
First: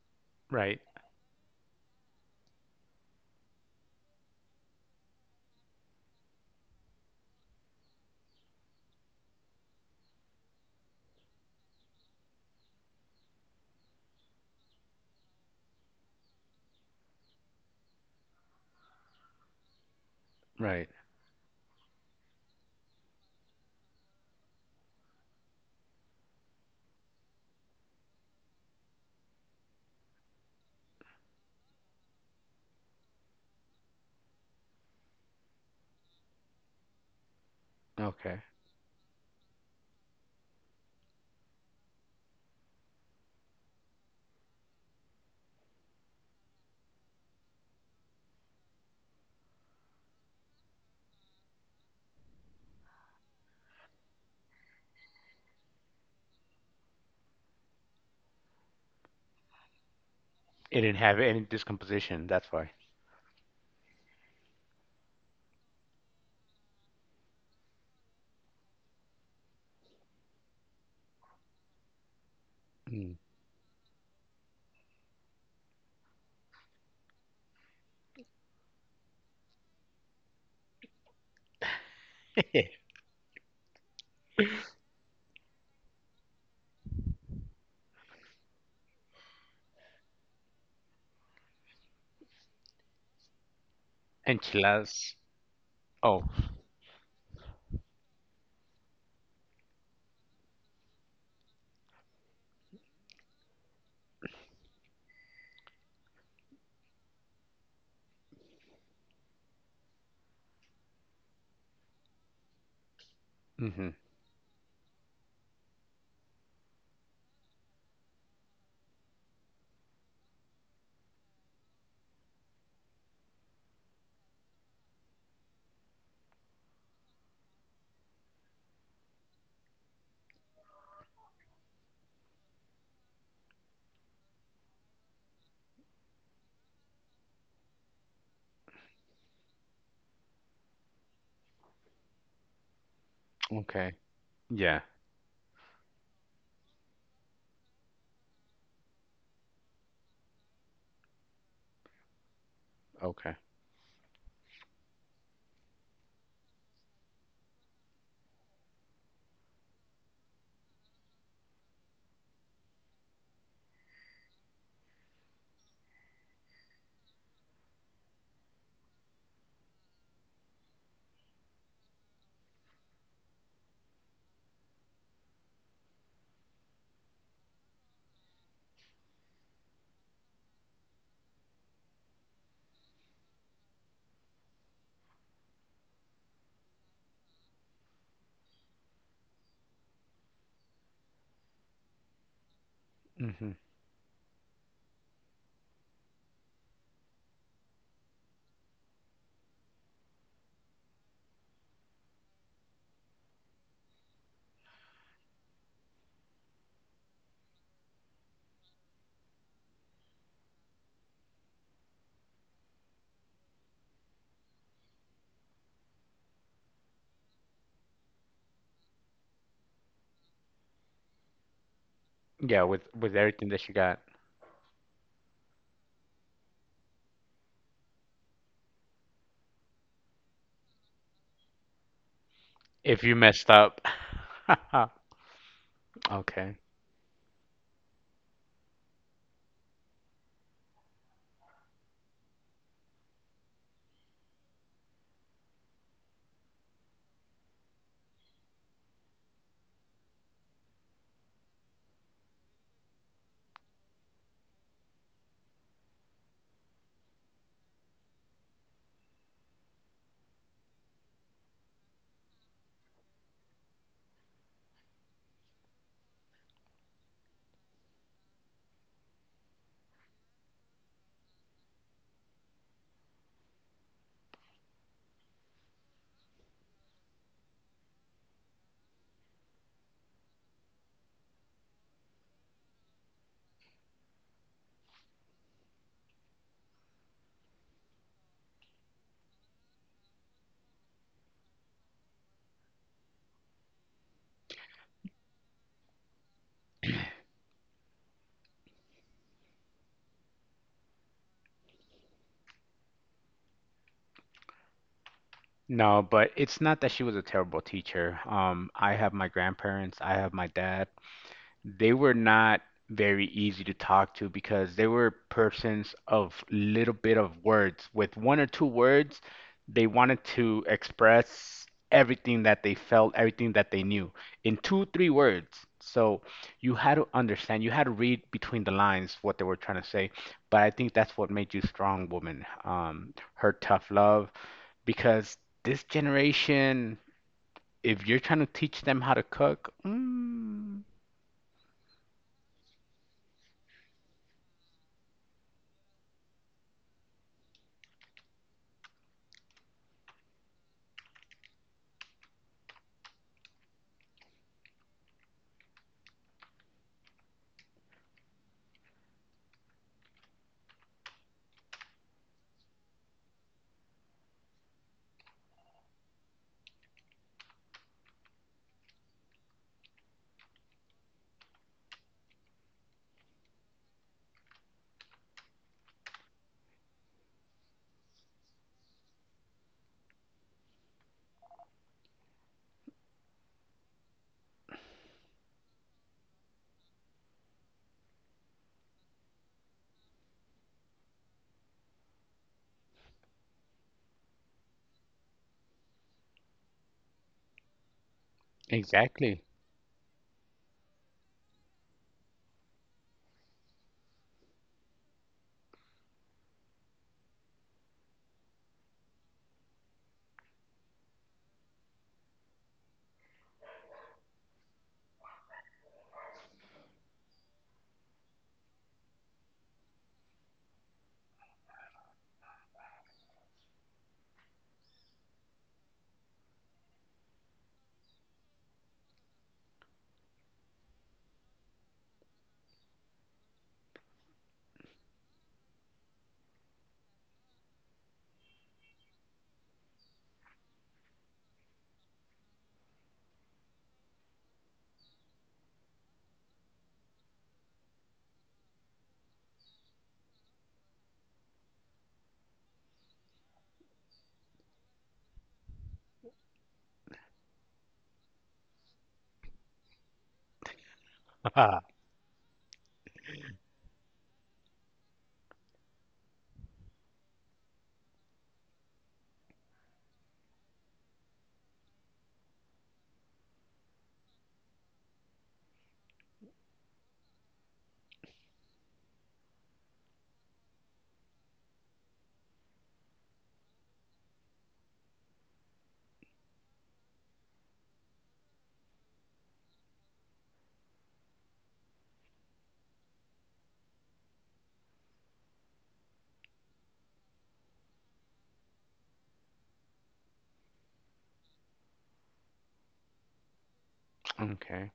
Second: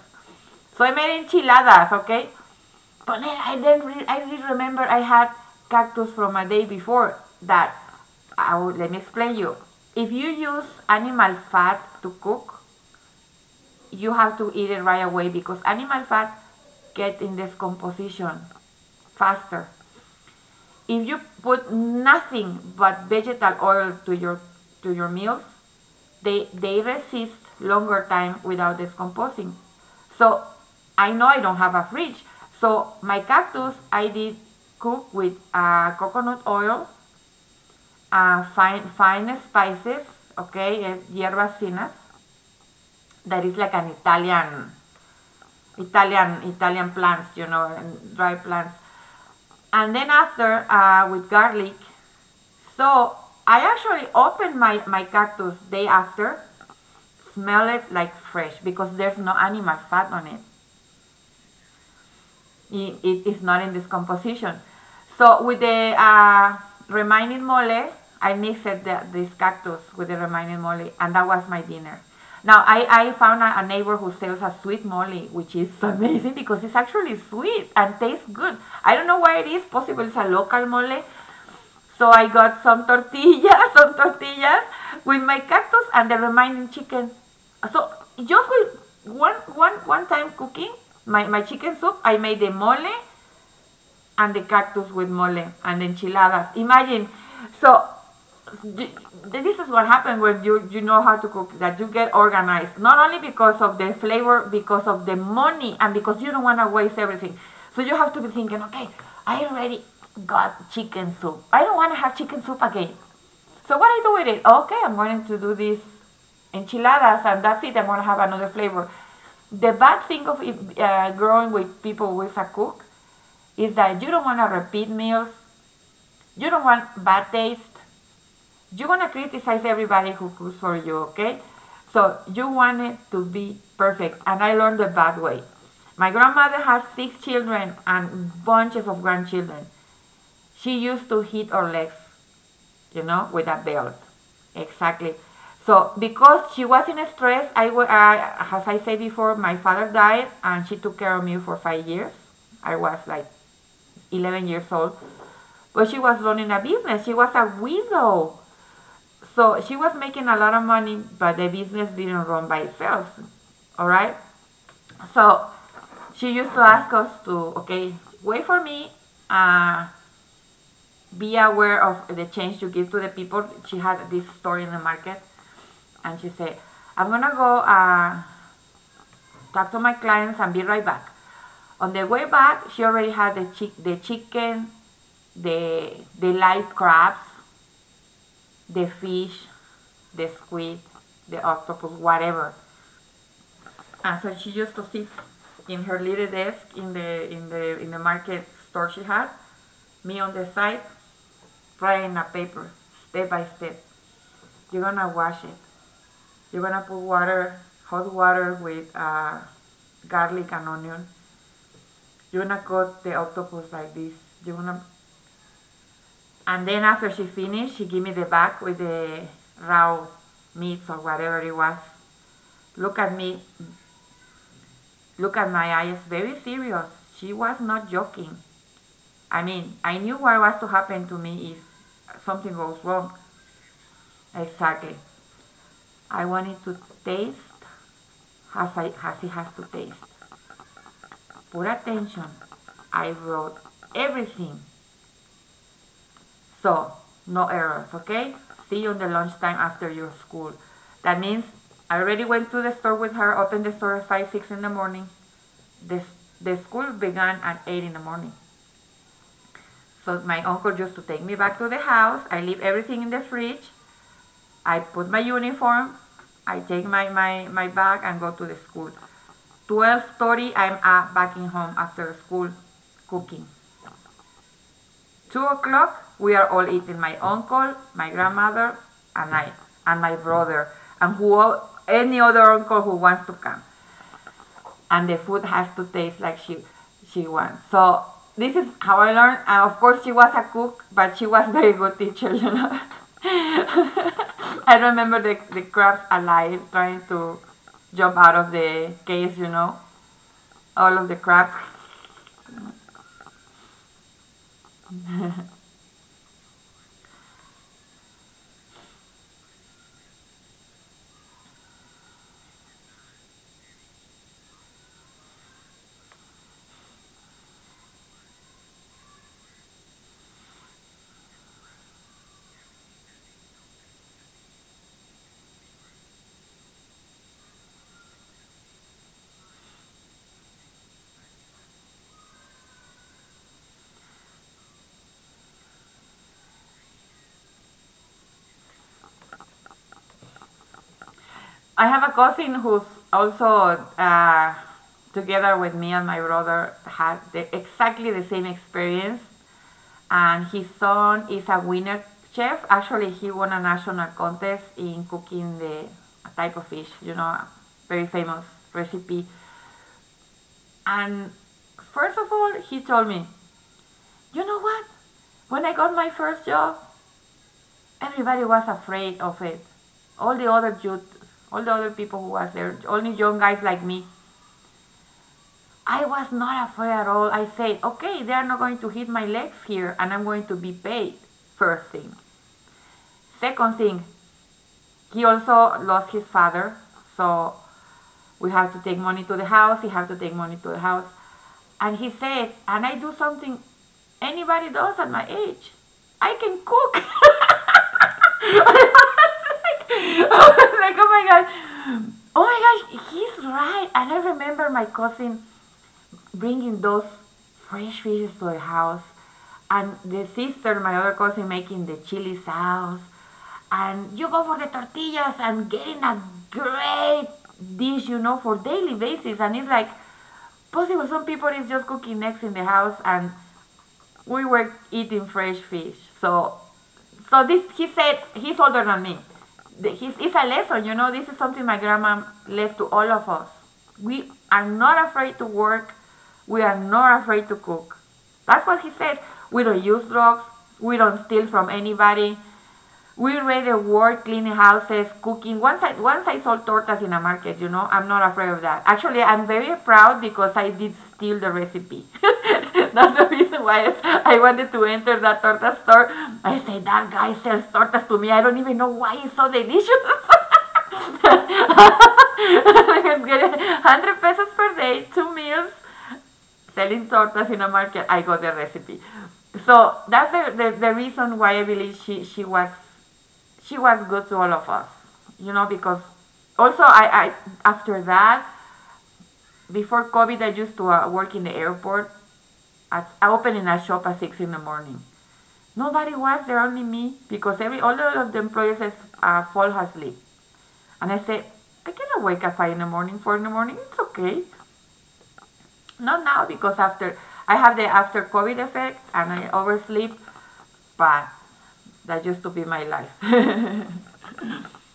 Right.
So I made enchiladas, okay? But then I not re- I did remember I had cactus from a day before that. I will, let me explain you. If you use animal fat to cook, you have to eat it right away because animal fat get in decomposition faster.
Right.
If you put nothing but vegetable oil to your to your meals, they they resist longer time without decomposing. So I know I don't have a fridge. So my cactus I did cook with uh, coconut oil,
Okay.
uh, fine fine spices, okay, eh, hierbas finas. That is like an Italian Italian Italian plants, you know, and dry plants. And then after uh, with garlic. So I actually opened my my cactus day after, smell it like fresh because there's no animal fat on it.
It didn't have any discomposition. That's why.
it, it is not in this composition. So with the uh, remaining mole, I mixed the, this cactus with the remaining mole, and that was my dinner. Now I, I
Mm.
found a, a neighbor who sells a sweet mole, which is amazing because it's actually sweet and tastes good. I don't know why it is. Possibly it's a local mole. So I got some tortillas, some tortillas with my cactus and the remaining chicken. So just with one one one time cooking my, my chicken soup, I made the mole, and the cactus with
Enchiladas.
mole and
Oh.
enchiladas. Imagine. So this is what happens when you you know how to cook. That you get organized, not only because of the flavor, because of the money, and because you don't want to waste everything. So you have to be thinking, okay, I already got chicken soup. I don't want to have chicken soup again. So what
Hmm.
I do with it? Okay, I'm going to do this enchiladas, and that's it. I'm going to have another flavor. The bad thing of it, uh, growing with people with a cook is that you don't want to repeat meals, you don't want bad taste, you want to criticize everybody who cooks for you, okay? So you want it to be perfect, and I learned the bad way. My grandmother had six children and bunches of grandchildren. She used to hit her legs, you know, with a
Okay.
belt.
Yeah.
Exactly. So because she was in stress, I, I as I said before, my father died, and she took care of me for five years. I was like
Okay.
eleven years old. But she was running a business. She was a widow. So she was making a lot of money, but the business didn't run by itself. All right? So she used to ask us to, okay, wait for me. Uh, be aware of the change you give to the people. She had this store in the market, and she said, I'm going to go uh, talk to my clients and be right back. On the way back, she already had the, chi- the chicken, the, the live crabs, the fish, the squid, the octopus, whatever.
Hmm.
And so she used to sit in her little desk in the in the in the market store she had, me on the side, writing a paper, step by step. You're gonna wash it. You're gonna put water, hot water with uh, garlic and onion. You're gonna cut the octopus like this. You're gonna And then after she finished, she gave me the bag with the raw meats or whatever it was.
Yeah, with
Look at
with
me.
everything that she got.
Look at my eyes. Very serious. She was not joking. I mean, I knew what was to happen to me if something goes
If
wrong.
you messed up.
Exactly. I
Okay.
wanted to taste as, I, as it has to taste. Put attention. I wrote everything. So, no errors, okay? See you on the lunchtime after your school. That means I already went to the store with her, opened the store at five, six in the morning. The, the school began at eight in the morning. So my uncle just to take me back to the house. I leave everything in the fridge. I put my uniform. I take my, my, my bag and go to the school. twelve thirty, I'm uh, back in home after school cooking. two o'clock, we are all eating. My uncle, my grandmother, and I, and my brother, and who, any other uncle who wants to come. And the food has to taste like she she wants. So this is how I learned. And of course, she was a cook, but she was very good teacher. You know, I remember the the crabs alive trying to jump out of the case. You know, all of the crabs.
No, but it's not that she was a terrible teacher. Um, I have my grandparents, I have my dad. They were not very easy to talk to because they were persons of little bit of words. With one or two words, they wanted to express everything that they felt, everything that they knew in two, three words. So you had to understand, you had to read between the lines what they were trying to say. But I think that's what made you strong, woman. Um, her tough love, because this generation, if you're trying to teach them how to cook, mm.
I have a cousin who's also uh, together with me and my brother had the, exactly the same experience and his son is a winner chef. Actually, he won a national contest in cooking the type of fish, you know, very famous recipe. And first of all, he told me, you know what? When I got my first job, everybody was afraid of it. All the other youth, all the other people who was there, only young guys like me. I was not afraid at all. I said, okay, they are not going to hit my legs here, and I'm going to be paid. First thing. Second thing, he also lost his father, so we have to take money to the house. He have to take money to the house, and he said, "And I do something anybody does at my age. I can cook." I was
Exactly.
like, I was like, "Oh my god, oh my gosh, he's right." And I remember my cousin bringing those fresh fishes to the house, and the sister, my other cousin, making the chili sauce, and you go for the tortillas and getting a great dish, you know, for daily basis, and it's like possible. Some people is just cooking eggs in the house and we were eating fresh fish. So, so this he said he's older than me. He's, it's a lesson, you know. This is something my grandma left to all of us. We are not afraid to work. We are not afraid to cook. That's what he said. We don't use drugs. We don't steal from anybody. We raid the work, cleaning houses, cooking. Once I once I sold tortas in a market, you know. I'm not afraid of that. Actually, I'm very proud because I did steal the recipe. That's the reason why I wanted to enter that torta store. I said that guy sells tortas to me. I don't even know why it's so delicious.
Ah.
I was getting a hundred pesos per day, two meals, selling tortas in a market. I got the recipe. So that's the, the, the reason why I believe she, she was she was good to all of us, you know, because also I, I after that, before COVID, I used to uh, work in the airport. At, I opened in a shop at six in the morning. Nobody was there, only me, because every all of the employees is, uh, fall asleep. And I said, I cannot wake at five in the morning, four in the morning, it's okay. Not now, because after I have the after COVID effect and I oversleep, but that used to be my life.
Okay.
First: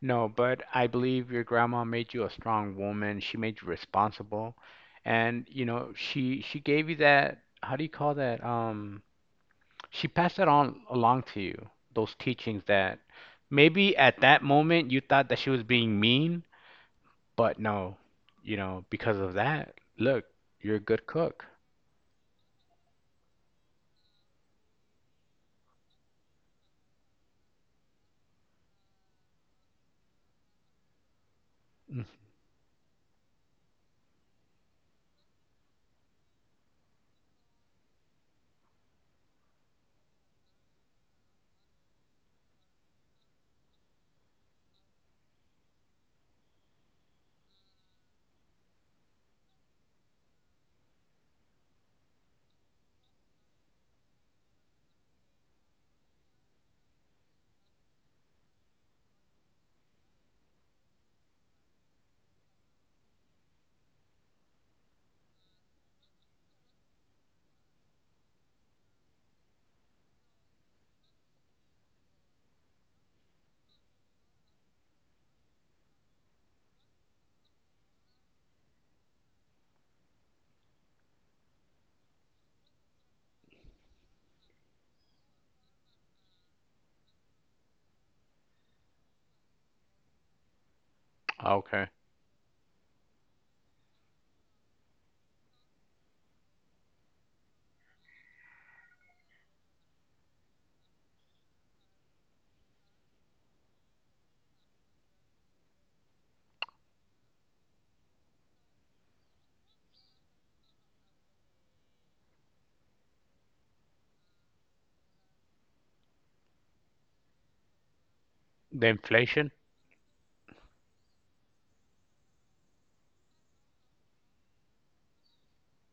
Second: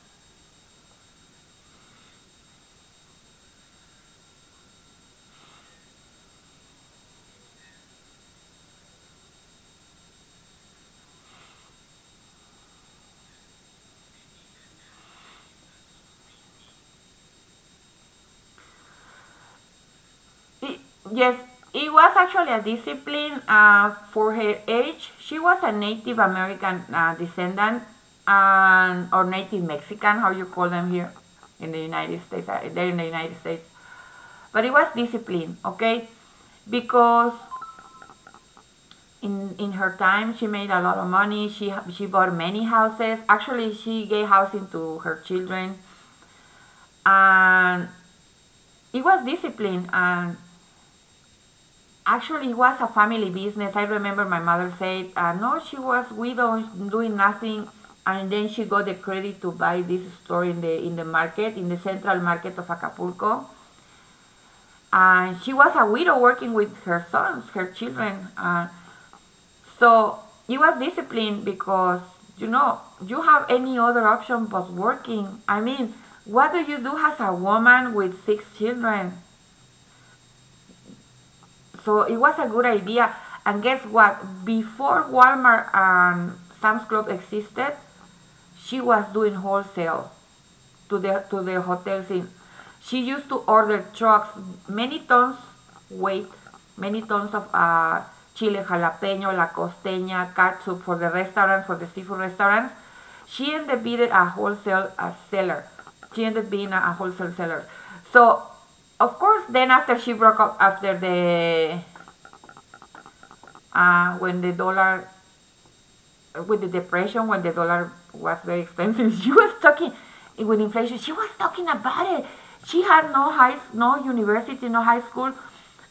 No, but I believe your grandma made you a strong woman. She made you responsible. And, you know, she she gave you that, how do you call that? Um, she passed that on along to you, those teachings that maybe at that moment you thought that she was being mean, but no, you know, because of that, look, you're
I-
a good
Yes,
cook.
it was actually a discipline uh, for her age. She was a Native American uh, descendant and or Native Mexican, how you call them here in the
Mm.
United States. Uh, they're in the United States, but it was discipline, okay? Because in in her time, she made a lot of money. She she bought many houses. Actually, she gave housing to her children, and it was discipline and actually, it was a family business. I remember my mother said, uh, "No, she was widow, doing nothing," and then she got the credit to buy this store in the in the market, in the central market of Acapulco. And she was a widow working with her sons, her children. Uh, so it was discipline because you know you have any other option but working. I mean, what do you do as a woman with six children? So it was a good idea. And guess what? Before Walmart and Sam's Club existed, she was doing wholesale to the to the
Okay.
hotels in. She used to order trucks, many tons weight, many tons of uh, chile jalapeño, la costeña, katsu for the restaurants, for the seafood restaurants. She ended up being a wholesale uh, seller. She ended up being a, a wholesale seller. So, of course, then after she broke up after the uh, when the dollar, with the depression, when the dollar was very
The
expensive, she
inflation?
was talking, with inflation, she was talking about it. She had no high, no university, no high school.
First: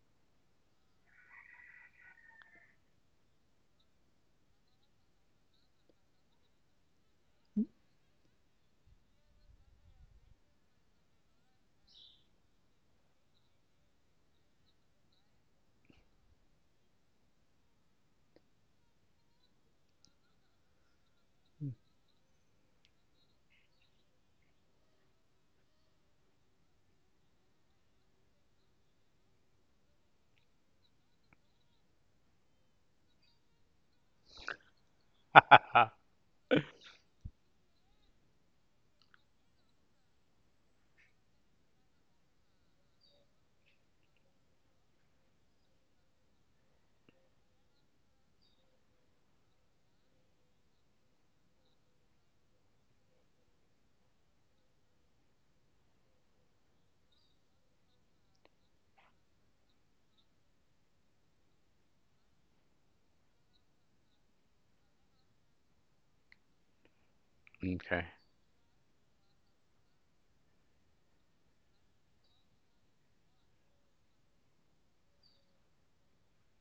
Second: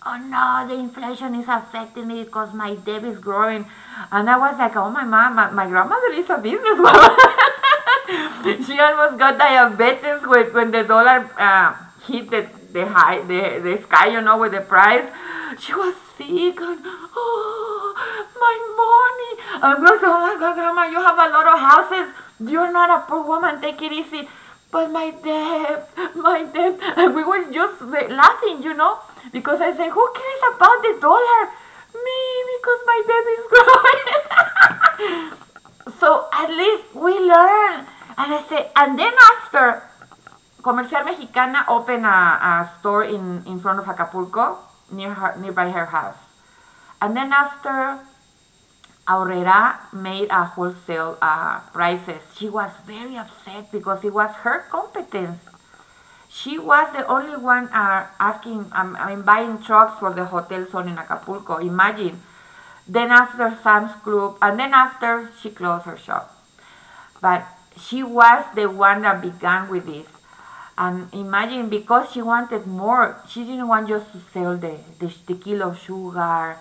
Oh no, the inflation is affecting me because my debt is growing. And I was like, oh my mom, my, my grandmother is a businesswoman. She almost got diabetes when, when the dollar uh, hit the, the high the, the sky, you know, with the price. She was sick and oh my money, and we was oh my God, grandma, you have a lot of houses, you're not a poor woman, take it easy. But my debt, my debt, and we were just laughing, you know, because I said who cares about the dollar. Me, because my debt is growing. So at least we learned. And I said, and then after Comercial Mexicana opened a, a store in, in front of Acapulco, near her, nearby her house. And then after Aurrera made a wholesale uh, prices, she was very upset because it was her competence. She was the only one uh, asking, um, I mean, buying trucks for the hotel zone in Acapulco. Imagine. Then after Sam's Club, and then after she closed her shop, but she
Okay.
was the one that began with this. And imagine because she wanted more, she didn't want just to sell the, the, the kilo of sugar.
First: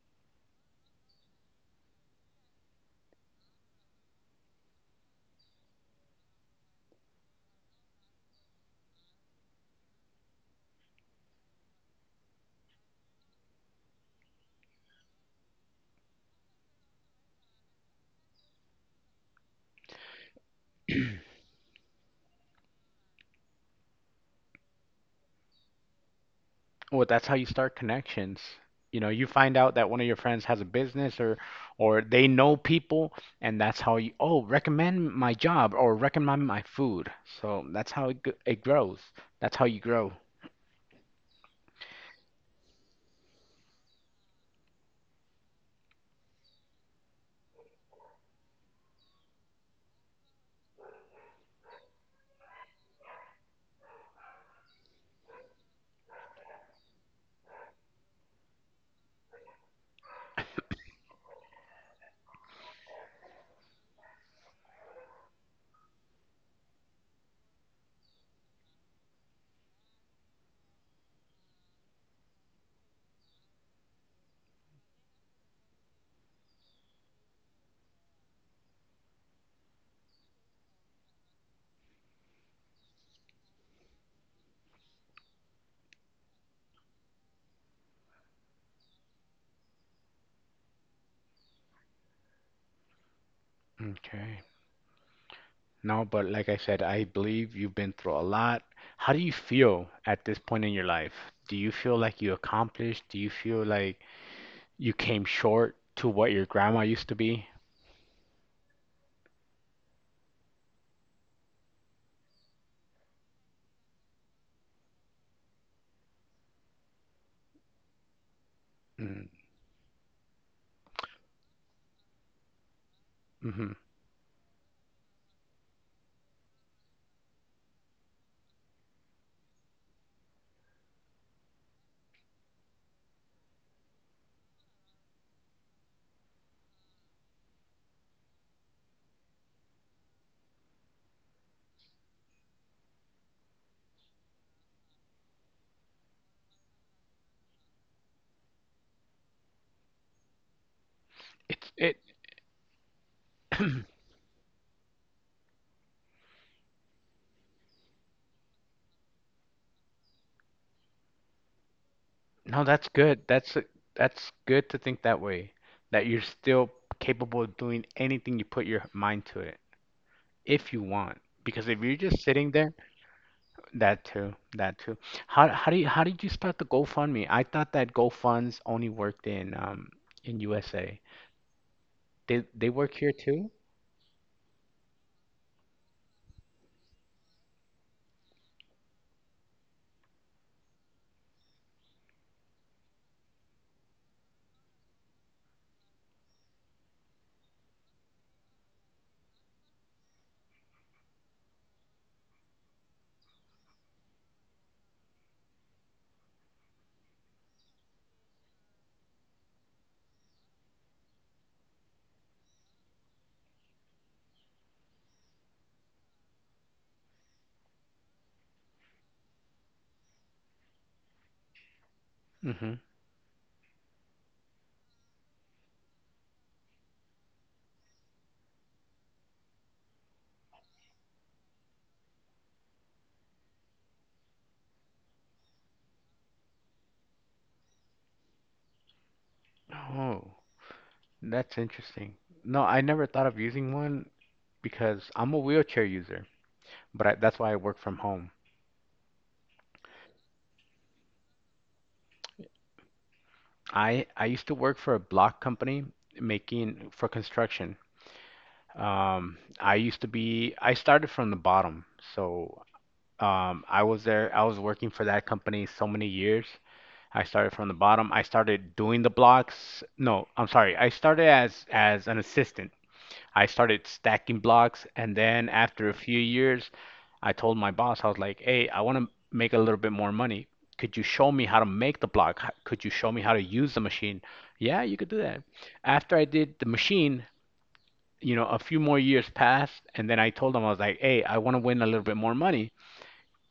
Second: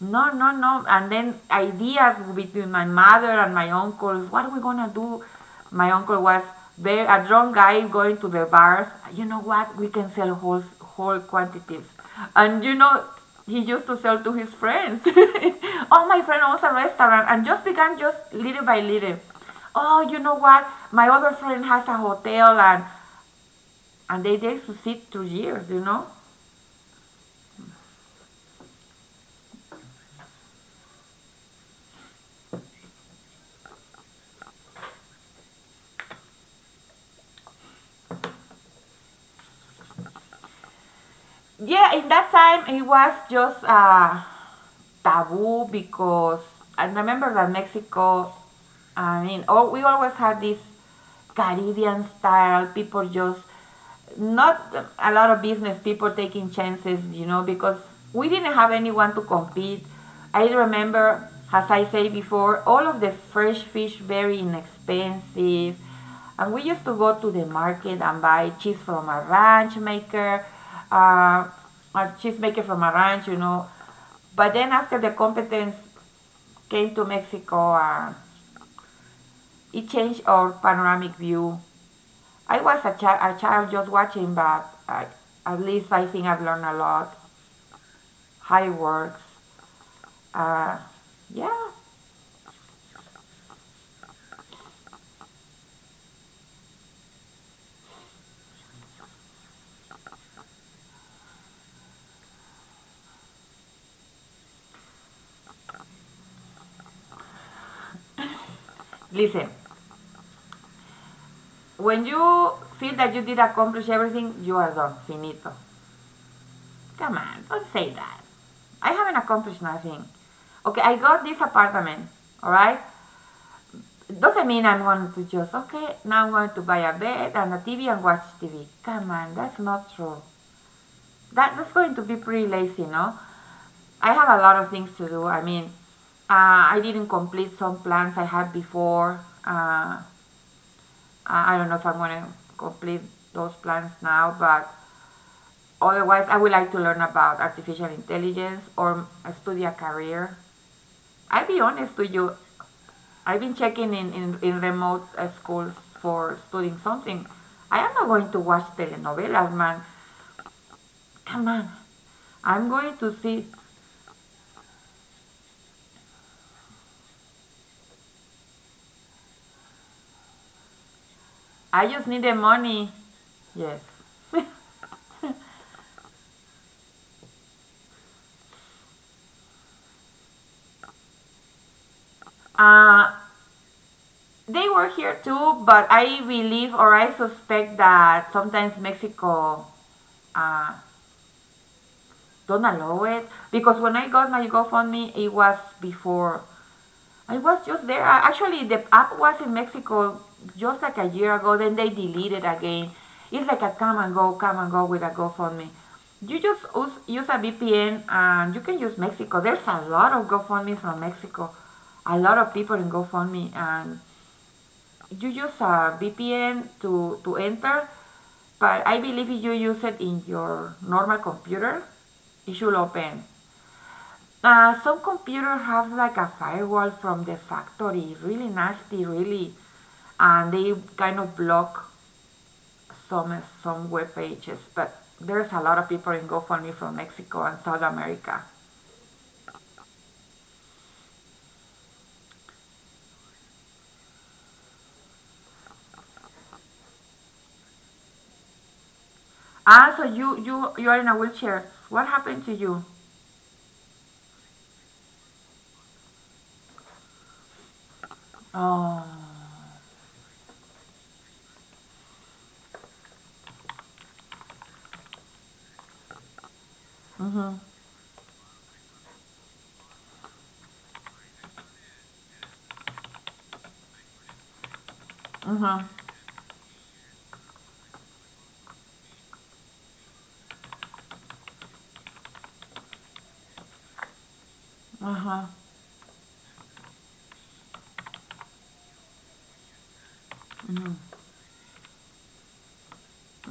No, no, no. And then ideas between my mother and my uncles. What are we gonna do? My uncle was very, a drunk guy going to the bars. You know what? We can sell whole whole quantities. And you know, he used to sell to his friends. All my friend owns a restaurant, and just began just little by little. Oh, you know what? My other friend has a hotel and and they there to sit two years, you know?
Well, that's how you start connections. You know, you find out that one of your friends has a business or or they know people and that's how you oh, recommend my job or recommend my food. So that's how it, g- it grows. That's how you grow.
Yeah, in that time it was just uh taboo because I remember that Mexico, I mean, oh, we always had this Caribbean style, people just not a lot of business people taking chances, you know, because we didn't have anyone to compete. I remember, as I say before, all of the fresh fish very inexpensive, and we used to go to the market and buy cheese from a ranch maker, uh, a cheese maker from a ranch, you know, but then after the competence came to Mexico, uh, it changed our panoramic view. I was a, chi- a child just watching, but I, at least I think I've learned a lot. How it works. Uh, yeah.
Okay. No, but like I said, I believe you've been through a lot. How do you feel at this point in your life? Do you feel like you accomplished? Do you feel like you came short to what your grandma used to be?
Listen, when you feel that you did accomplish everything, you are done. Finito. Come on, don't say that. I haven't accomplished nothing. Okay, I got this apartment, all right?
Mm-hmm.
It doesn't mean I'm going to just, okay, now I'm going to buy a bed and a T V and watch T V. Come on, that's not true. That, that's going to be pretty lazy, no? I have a lot of things to do. I mean, uh, I didn't complete some plans I had before. Uh, I don't know if I'm going to complete those plans now, but otherwise, I would like to learn about artificial intelligence or study a career. I'll be
It's
honest
it
with you, I've been checking in, in, in remote uh, schools for studying something. I am not going to watch telenovelas, man. Come on.
No,
I'm
that's
going to
good.
see.
That's that's good to think that way, that you're still capable of doing anything you put your mind to it, if you want. Because if
I
you're
just need
just
the
sitting there,
money. Yes.
that too, that too. How how do you how did you start the GoFundMe? I thought that GoFunds only worked in um in U S A. They they work here
uh,
too?
they were here too, but I believe or I suspect that sometimes Mexico uh, don't allow it because when I got my GoFundMe, it was before I was just there. I, actually, the app was in Mexico just like a year ago. Then they deleted again. It's like a come and go, come and go with a GoFundMe. You just use, use a V P N and you can use Mexico. There's a lot of GoFundMe from Mexico. A lot of people in GoFundMe, and you use a V P N to to enter. But I believe if you use it in your normal computer, it
Mm-hmm.
should open. Uh, some computers have like a firewall from the factory, really nasty, really, and they kind of block some some web pages. But there's a lot of people in GoFundMe from Mexico and South America.
Oh. That's interesting. No, I never thought of using one because I'm a wheelchair user, but I, that's why I work from home.
Ah, so you you you are in a wheelchair. What happened to you?
I I used to work for a block company making for construction.
Oh,
Um, I used to be I started from the bottom. So, um, I was there I was working for that company so many years. I started from the bottom. I started doing the blocks. No, I'm sorry. I started as as an assistant. I started stacking blocks, and then
uh huh,
after a few years I told my boss, I was like, hey, I want to make a little bit more money. Could you show me how to make the block? H- Could you show me how to use the machine? Yeah, you could
uh
do that.
huh,
After I did the machine, you know, a few more years passed, and then I told them, I was like, hey, I want to win a little bit more money.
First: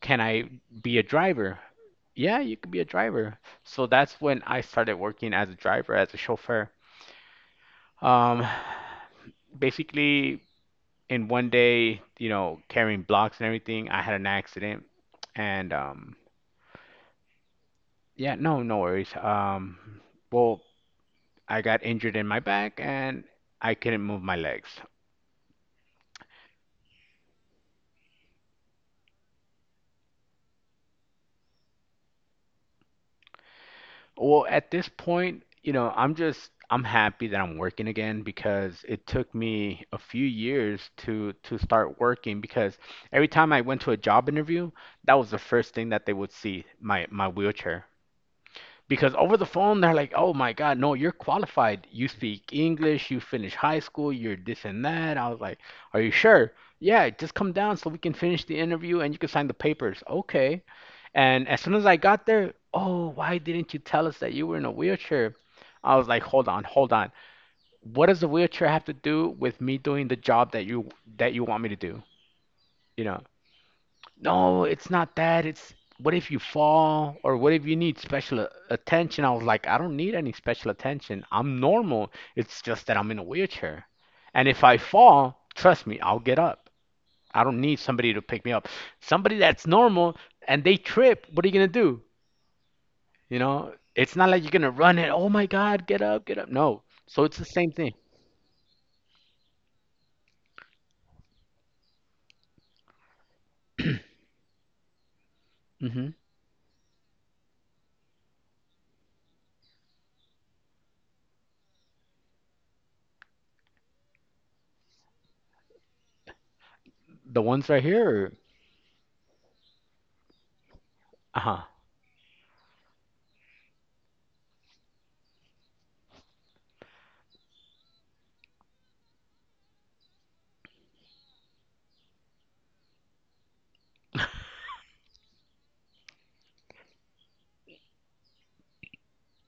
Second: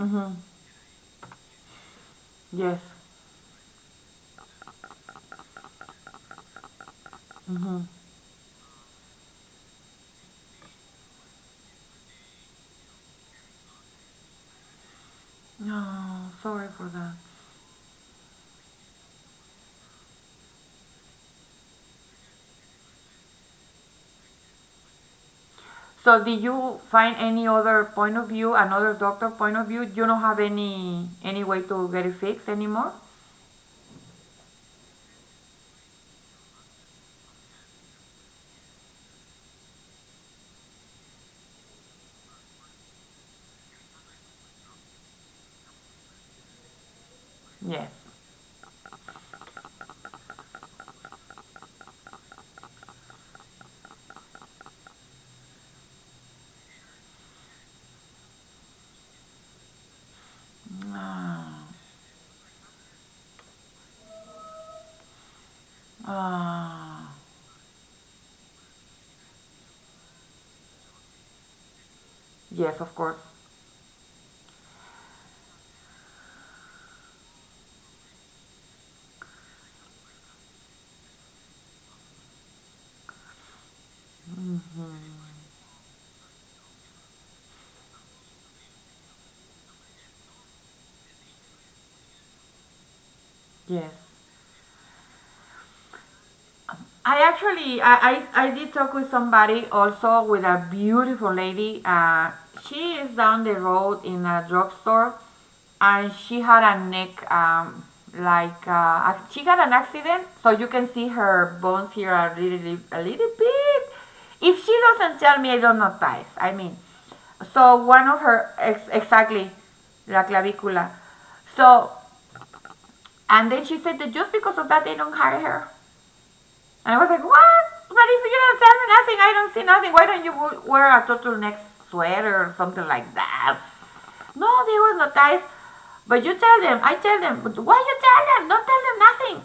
Can I be a driver? Yeah, you could be
yes,
a driver. So that's when I started working as a driver, as a chauffeur.
mhm.
Um, Basically, in one day, you know, carrying blocks and everything, I had an accident and um,
No, sorry for that.
yeah, no, no worries. Um, well, I got injured in my back, and I couldn't move my legs.
So did you find any other point of view, another doctor point of view? You don't have any any way to get it fixed anymore?
Well, at this point, you know, I'm just I'm happy that I'm working again, because it took me a few years to to start working, because every time I went to a job interview, that was the first thing that they would see, my my wheelchair.
Yes.
Because over the phone they're like, "Oh my God, no, you're qualified. You speak English. You finished high school. You're this and that." I was like, "Are you sure?" Yeah, just come down so we can finish the interview and you can sign the papers. Okay. And as
Ah.
soon as I got there, oh, why didn't you tell us that you were in a wheelchair? I was like, hold on, hold on.
Ah.
What does the wheelchair have to do with me doing the job that you that you want me to do?
Yes, of
You
course.
know? No, it's not that. It's, what if you fall, or what if you need special a- attention? I was like, I don't need any special attention. I'm normal. It's just that I'm in a wheelchair. And if I fall, trust me, I'll get up. I don't need somebody to pick me up. Somebody that's normal and they trip, what are you gonna do? You know,
Yes.
it's not like you're gonna run and, oh my God, get up, get up. No.
I
So it's the same
actually
thing.
I, I I did talk with somebody also with a beautiful lady. Uh, she is down the road in a drugstore,
Hmm.
and she had a neck um like uh, a- she got an accident, so you can see her bones here are really a little bit. If she doesn't tell me, I don't know guys. I mean,
The ones
so
right
one of
here,
her ex- exactly la clavicula.
uh huh.
So and then she said that just because of that they don't hire her. And I was like, what? But if you don't tell me nothing, I don't see nothing. Why don't you wear a turtleneck sweater or something like that? No, there was no ties. But you tell them. I tell them. But why you tell them? Don't tell them nothing.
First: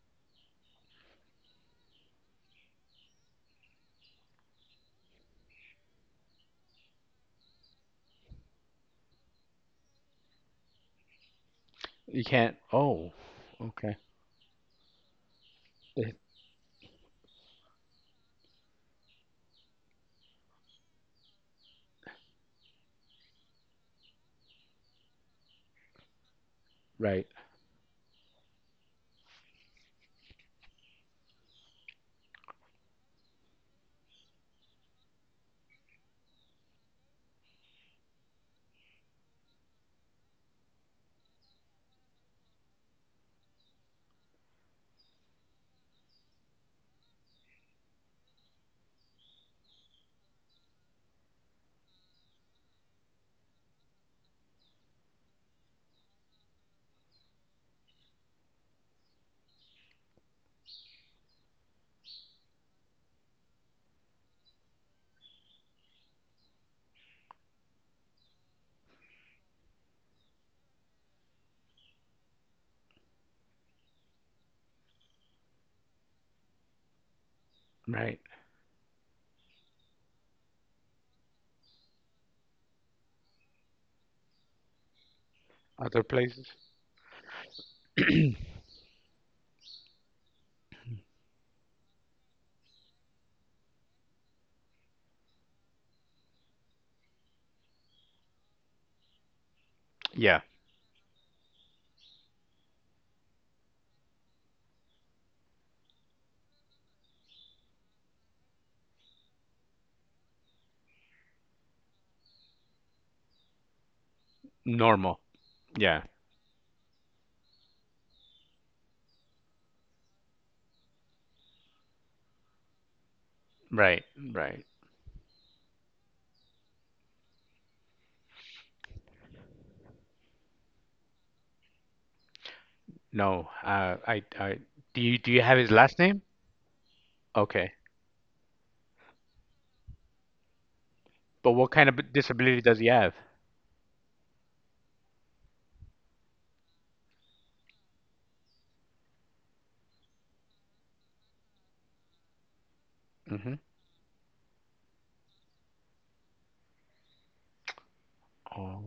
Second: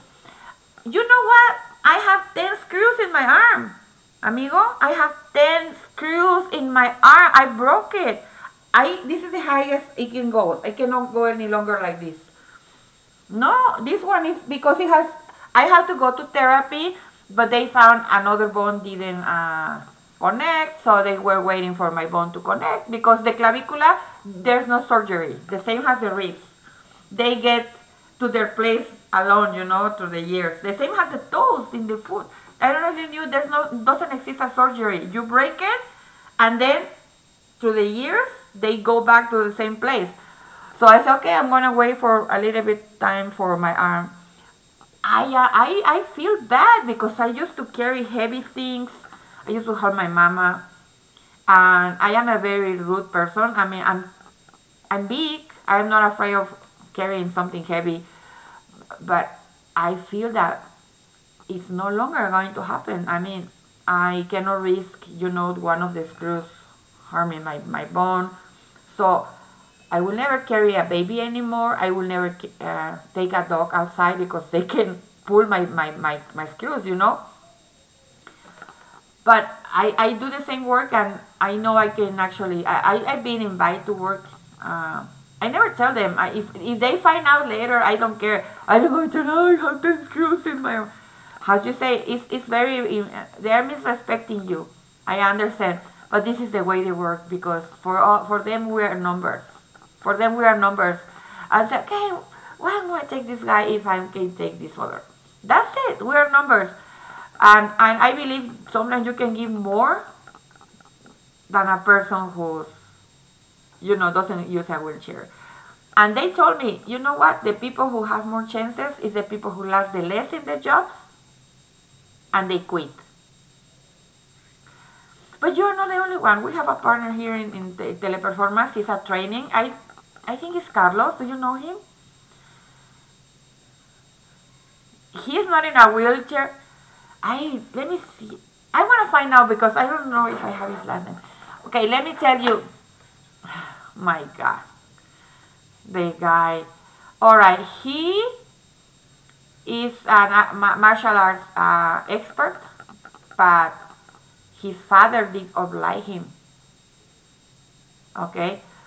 You know what? I have ten screws in my arm. Amigo, I have ten screws in my arm. I broke it. I This is the highest it can go. I cannot go any longer like this.
You can't. Oh,
No,
okay.
this one is because it has. I had to go
Eh,
to therapy, but they found another bone didn't uh, connect, so they were waiting for my bone to connect because the clavicula there's no surgery. The same as the ribs.
right,
They get to their place alone, you know, through the years. The same as the toes in the foot. I don't know if you knew there's no doesn't exist a surgery. You break it, and then to the year, they go back to the same place. So I said, okay, I'm gonna wait for a little bit time for my arm. I uh, I I feel bad because I used to carry heavy things. I used to help my mama, and I am a very rude person. I mean, I'm I'm big. I'm not afraid of carrying something heavy, but I feel that it's no longer going to happen. I mean, I cannot risk, you know, one of the screws harming my, my bone. So I will never carry a baby anymore. I will never uh, take a dog outside because they can pull my, my, my, my screws, you know.
right.
But I, I do the same work and I know I can actually, I, I, I've been invited to work. Uh, I never tell
Other
them. I,
places?
if, if they find out later, I don't care. I don't want to know I have the screws in my how do you say it's, it's very they're misrespecting you, I understand, but this is the way they work because for all, for them we are numbers, for them
Yeah,
we are numbers. I said, okay, why am I going to take this guy if I can take this other? That's it, we are numbers. And and I believe sometimes you can give more than a person who's, you know, doesn't use a
normal.
wheelchair.
Yeah,
And they told me, you know what, the people who have more chances is the people who last the less in the jobs and they quit.
right, right.
But you're not the only one. We have a partner here in, in te- Teleperformance. He's at training. I, I think it's Carlos. Do you know him?
No, uh, I, I, do you do you
He's
have
not
his
in a
last name?
wheelchair. I
Okay,
Let me see. I want to find out because I don't know if I have his last name.
but what
Okay,
kind
let
of
me tell
disability
you.
does he have?
My God, the guy. All right, he is an a ma- martial arts uh, expert,
Mm-hmm.
but his father did oblige him. Okay,
Oh,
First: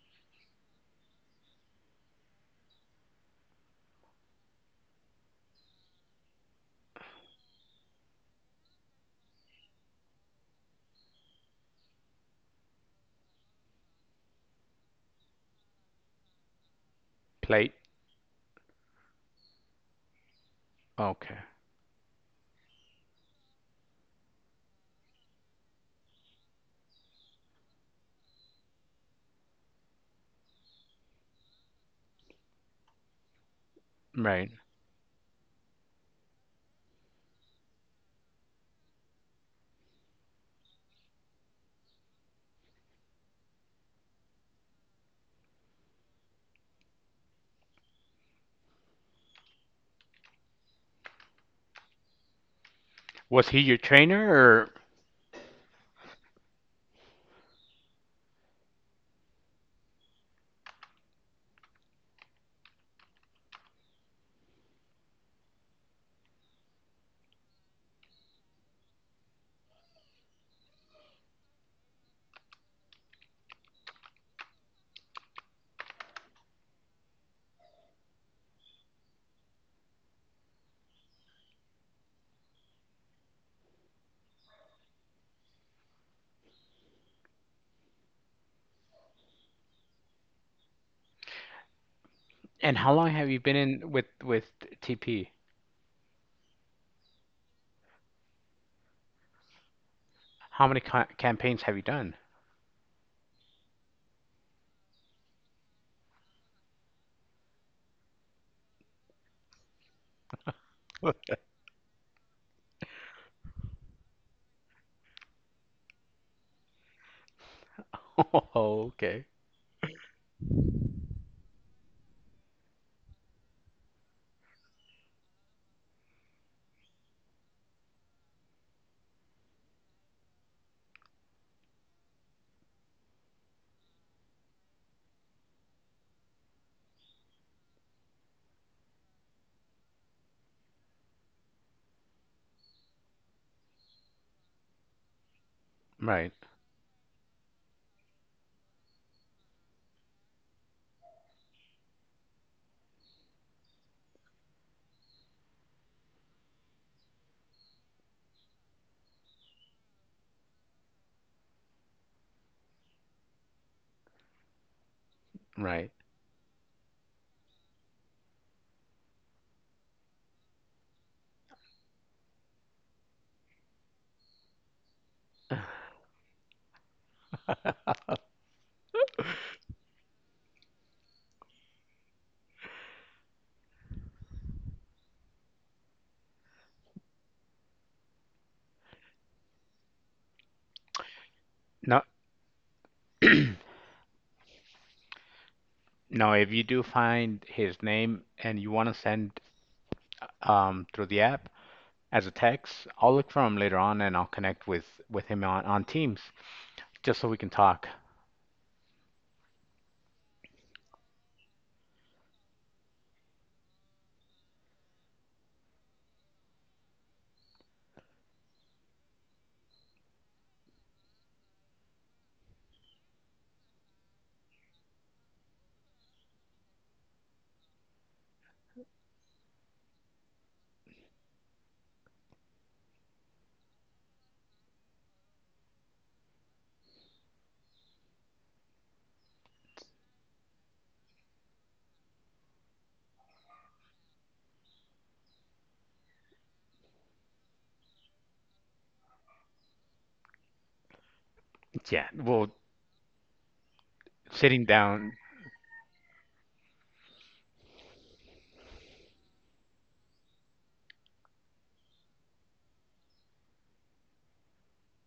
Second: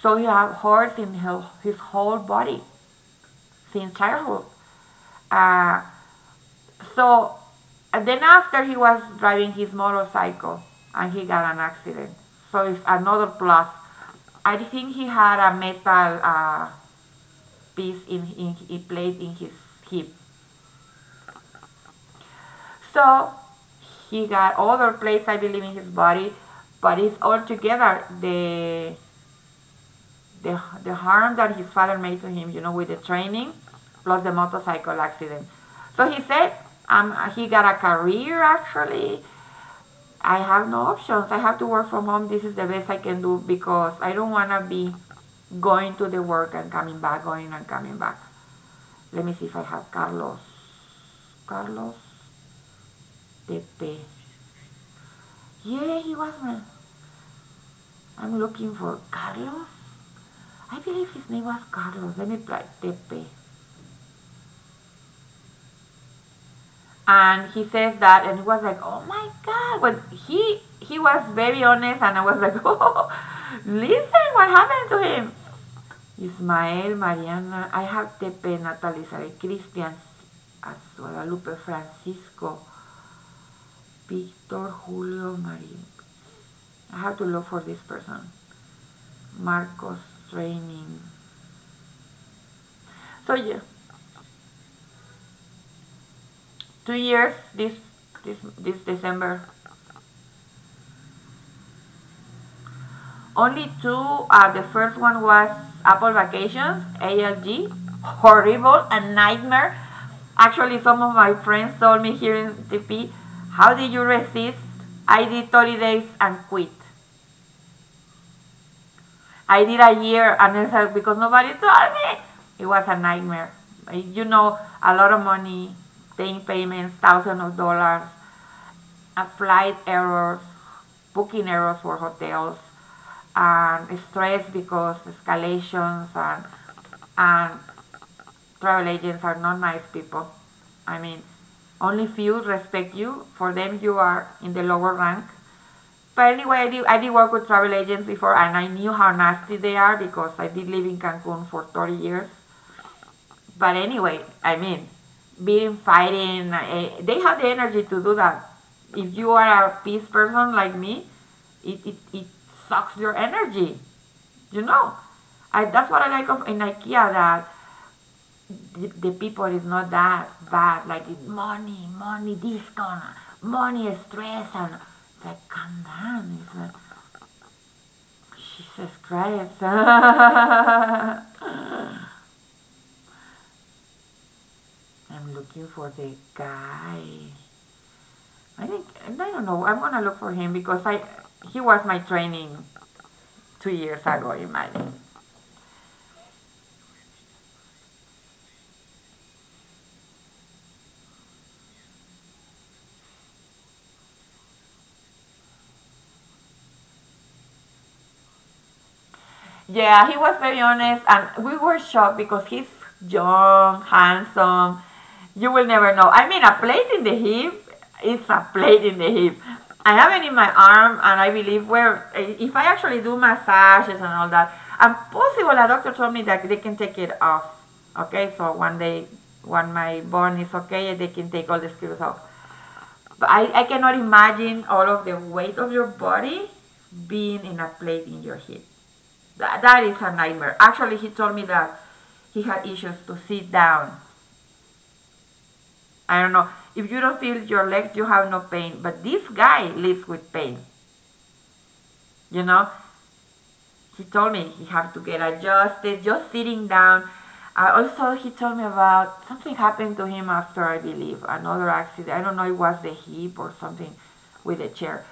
so he had horse in his, his whole body since childhood. Uh, so then after he was driving his motorcycle and he got an accident. So it's another plus. I think he had a metal uh,
plate.
piece in, in he played in his hip.
Okay,
So he got other plates, I believe, in his body. But it's altogether the the the harm that his father made to him, you know, with the training plus the
right.
motorcycle accident. So he said um, he got a career actually. I have no options. I have to work from home. This is the best I can do because I don't want to be going to the work and coming back, going and coming back. Let me see if I have Carlos. Carlos
Was he your
Pepe.
trainer, or
Yeah, he was my. I'm looking for Carlos. I believe his name was Carlos. Let me try Tepe. And he says that, and he was like, "Oh my God!" But he he was very honest, and I was like, "Oh, listen, what happened to him?" Ismael, Mariana, I have Tepe, Natalie, Sare, Cristian, as- Guadalupe, Francisco, Victor, Julio, Marie. I have to look for this person. Marcos training.
and how long
So
have you
yeah,
been in with with T P?
two years this this this December.
How many ca campaigns have you done?
Only two. Uh, the first one was Apple Vacations, A L G, horrible, a nightmare. Actually, some of my friends told me here in T P, how did you resist? I did thirty days and quit.
Oh, okay.
I did a year and it's like, because nobody told me. It was a nightmare. You know, a lot of money, paying payments, thousands of dollars, uh, flight errors, booking errors for hotels, and stress because escalations and and travel agents are not nice people. I mean, only few respect you. For them, you are in the lower rank. But
Right,
anyway, I did, I did work with travel agents before and I knew how nasty they are because I did live in Cancun for thirty years. But anyway, I mean, being fighting, eh, they have the energy to do that. If you are a peace person like me, it, it, it sucks your energy, you know. I, that's
right.
what I like of in IKEA that the, the people is not that bad. Like it's money, money discount, money stress, and it's like calm down. It's like Jesus Christ. I'm looking for the guy. I think I don't know. I'm gonna look for him because I he was my
Now,
training two years ago. In my.
now, if you do find his name and you want to send um, through the app as a text. I'll look for him later on and I'll connect with with him on on Teams, just so we can talk.
Yeah, he was very honest, and we were shocked because he's young, handsome. You will never know. I mean, a plate in the hip is a plate in the hip. I have it in my arm, and I believe where eh, if I actually do massages and all that, and possible a doctor told me that they can take it off. Okay, so one day when my bone is okay, they can take all the screws off. But I, I cannot imagine all of the weight of your body being in a plate in your hip. That, that is a nightmare. Actually, he told me that he had issues to sit down. I don't know. If you don't feel your legs, you have no pain. But this guy lives with pain,
Yeah,
you
well,
know? He told me he
sitting
had to
down.
get adjusted, just sitting down. Uh, also, he told me about something happened to him after, I believe, another accident. I don't know, it was the hip or something with the chair.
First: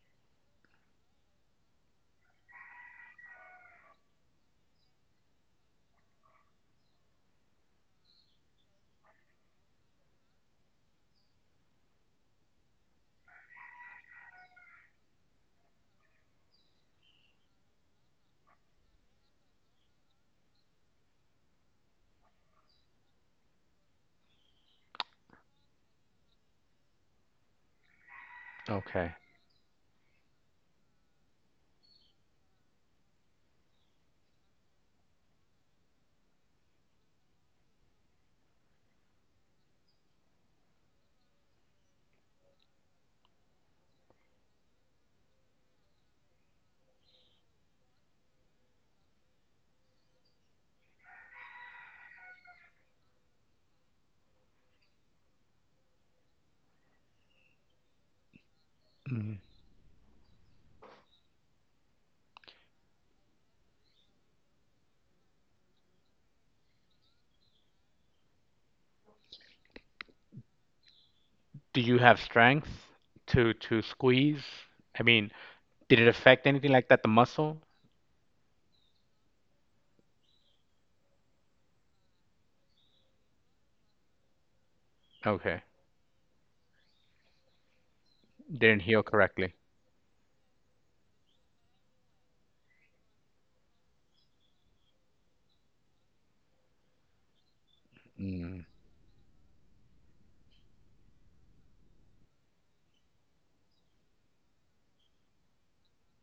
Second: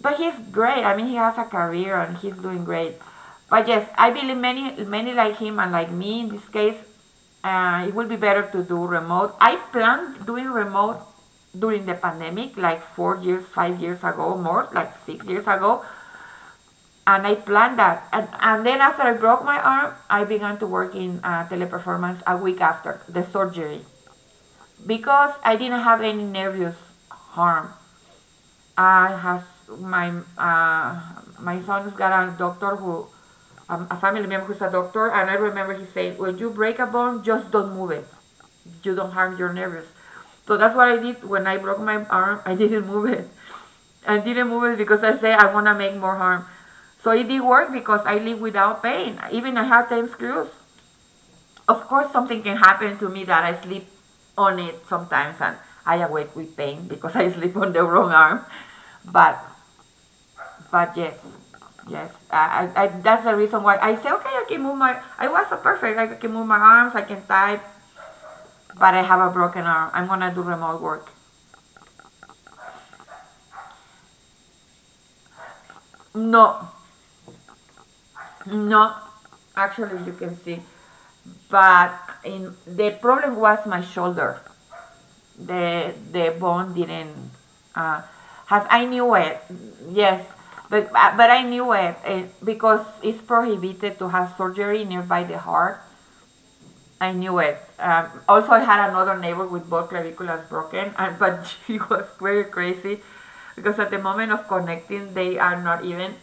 But he's great. I mean, he has a career and he's doing great. But yes, I believe many, many like him and like me in this case, uh, it will be better to do remote. I planned doing remote during the pandemic, like four years, five years ago, more like six years ago, and I planned that. And, and then after I broke my arm, I began to work in uh, teleperformance a week after the surgery because I didn't have any nervous harm.
Okay.
I have my uh, my son's got a doctor who um, a family member who's a doctor, and I remember he saying, "When you break a bone, just don't move it. You don't harm your nerves." So that's what I did when I broke my arm. I didn't move it. I didn't move it because I say I wanna make more harm. So it did work because I live without pain. Even I have ten screws. Of course, something can happen to me that I sleep on it sometimes and I awake with pain because I sleep on the wrong arm. But,
Mm.
but yes, yes. I, I, I, that's the reason why I say, okay, I can move my, I was so perfect. Like, I can move my arms, I can type, but I have a broken arm. I'm going to do remote work.
Do you have strength to to squeeze? I mean, did it affect
No,
anything like that? The muscle?
no. Actually, you can see. But in, the problem was my shoulder.
Okay,
The the bone didn't uh, has
didn't
I
heal
knew it.
correctly.
Yes, but uh, but I knew it eh, because it's prohibited to have surgery nearby the heart. I knew it. Um, also, I
Mm.
had another neighbor with both claviculas broken, and, but she was very crazy because at the moment of connecting, they are not even.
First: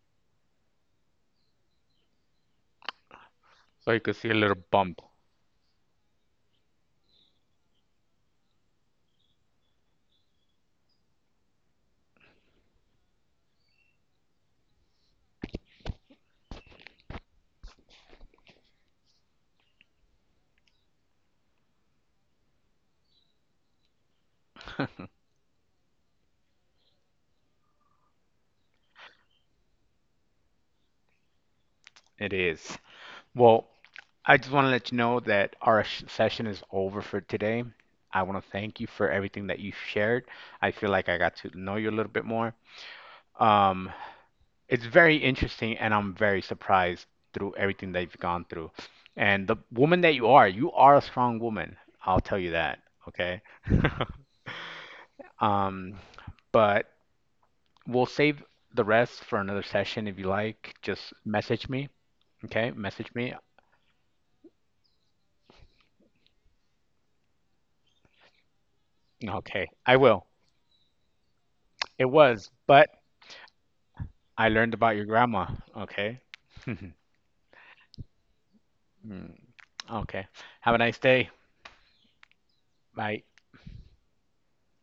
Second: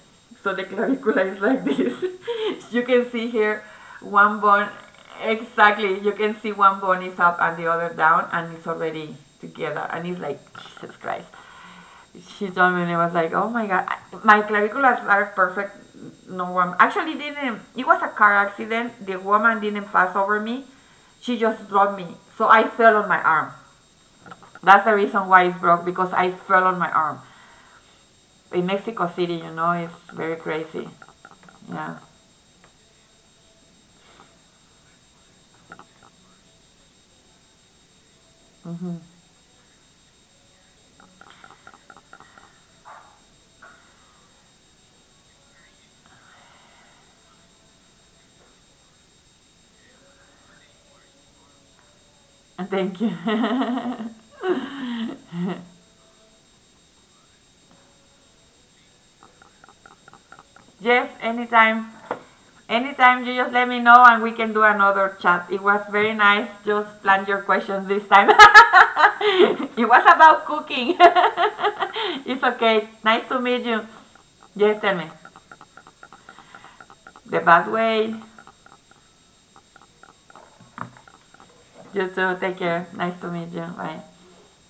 So the clavicula is like this. You can see here
So you could see a
one
little
bone.
bump.
Exactly. You can see one bone is up and the other down, and it's already together. And it's like Jesus Christ, she told me and I was like, oh my god, my claviculas are perfect. No one actually didn't. It was a car accident. The woman didn't pass over me. She just dropped me. So I fell on my arm. That's the reason why it's broke because I fell on my arm. In Mexico City, you know, it's very crazy. Yeah.
It is. Well, I just want to let you know that our sh- session is over for today. I want to thank you for everything that you shared. I feel like I got to know you a little bit more. Um, it's very interesting, and I'm very surprised through everything that you've gone through. And the woman that you are, you are a strong woman. I'll tell you that,
Thank you.
okay? Um, but we'll save the rest for another session if you like.
Yes,
Just message
anytime.
me, okay? Message
Anytime you
me.
just let me know and we can do another chat. It was very nice. Just plan your questions this time.
Okay,
It
I
was
will.
about cooking.
It
It's
was,
okay.
but
Nice to meet you.
I learned
Just tell
about
me
your grandma. Okay.
the bad way.
Mm. Okay. Have a nice day.
You too. Take care. Nice
Bye.
to meet you. Bye.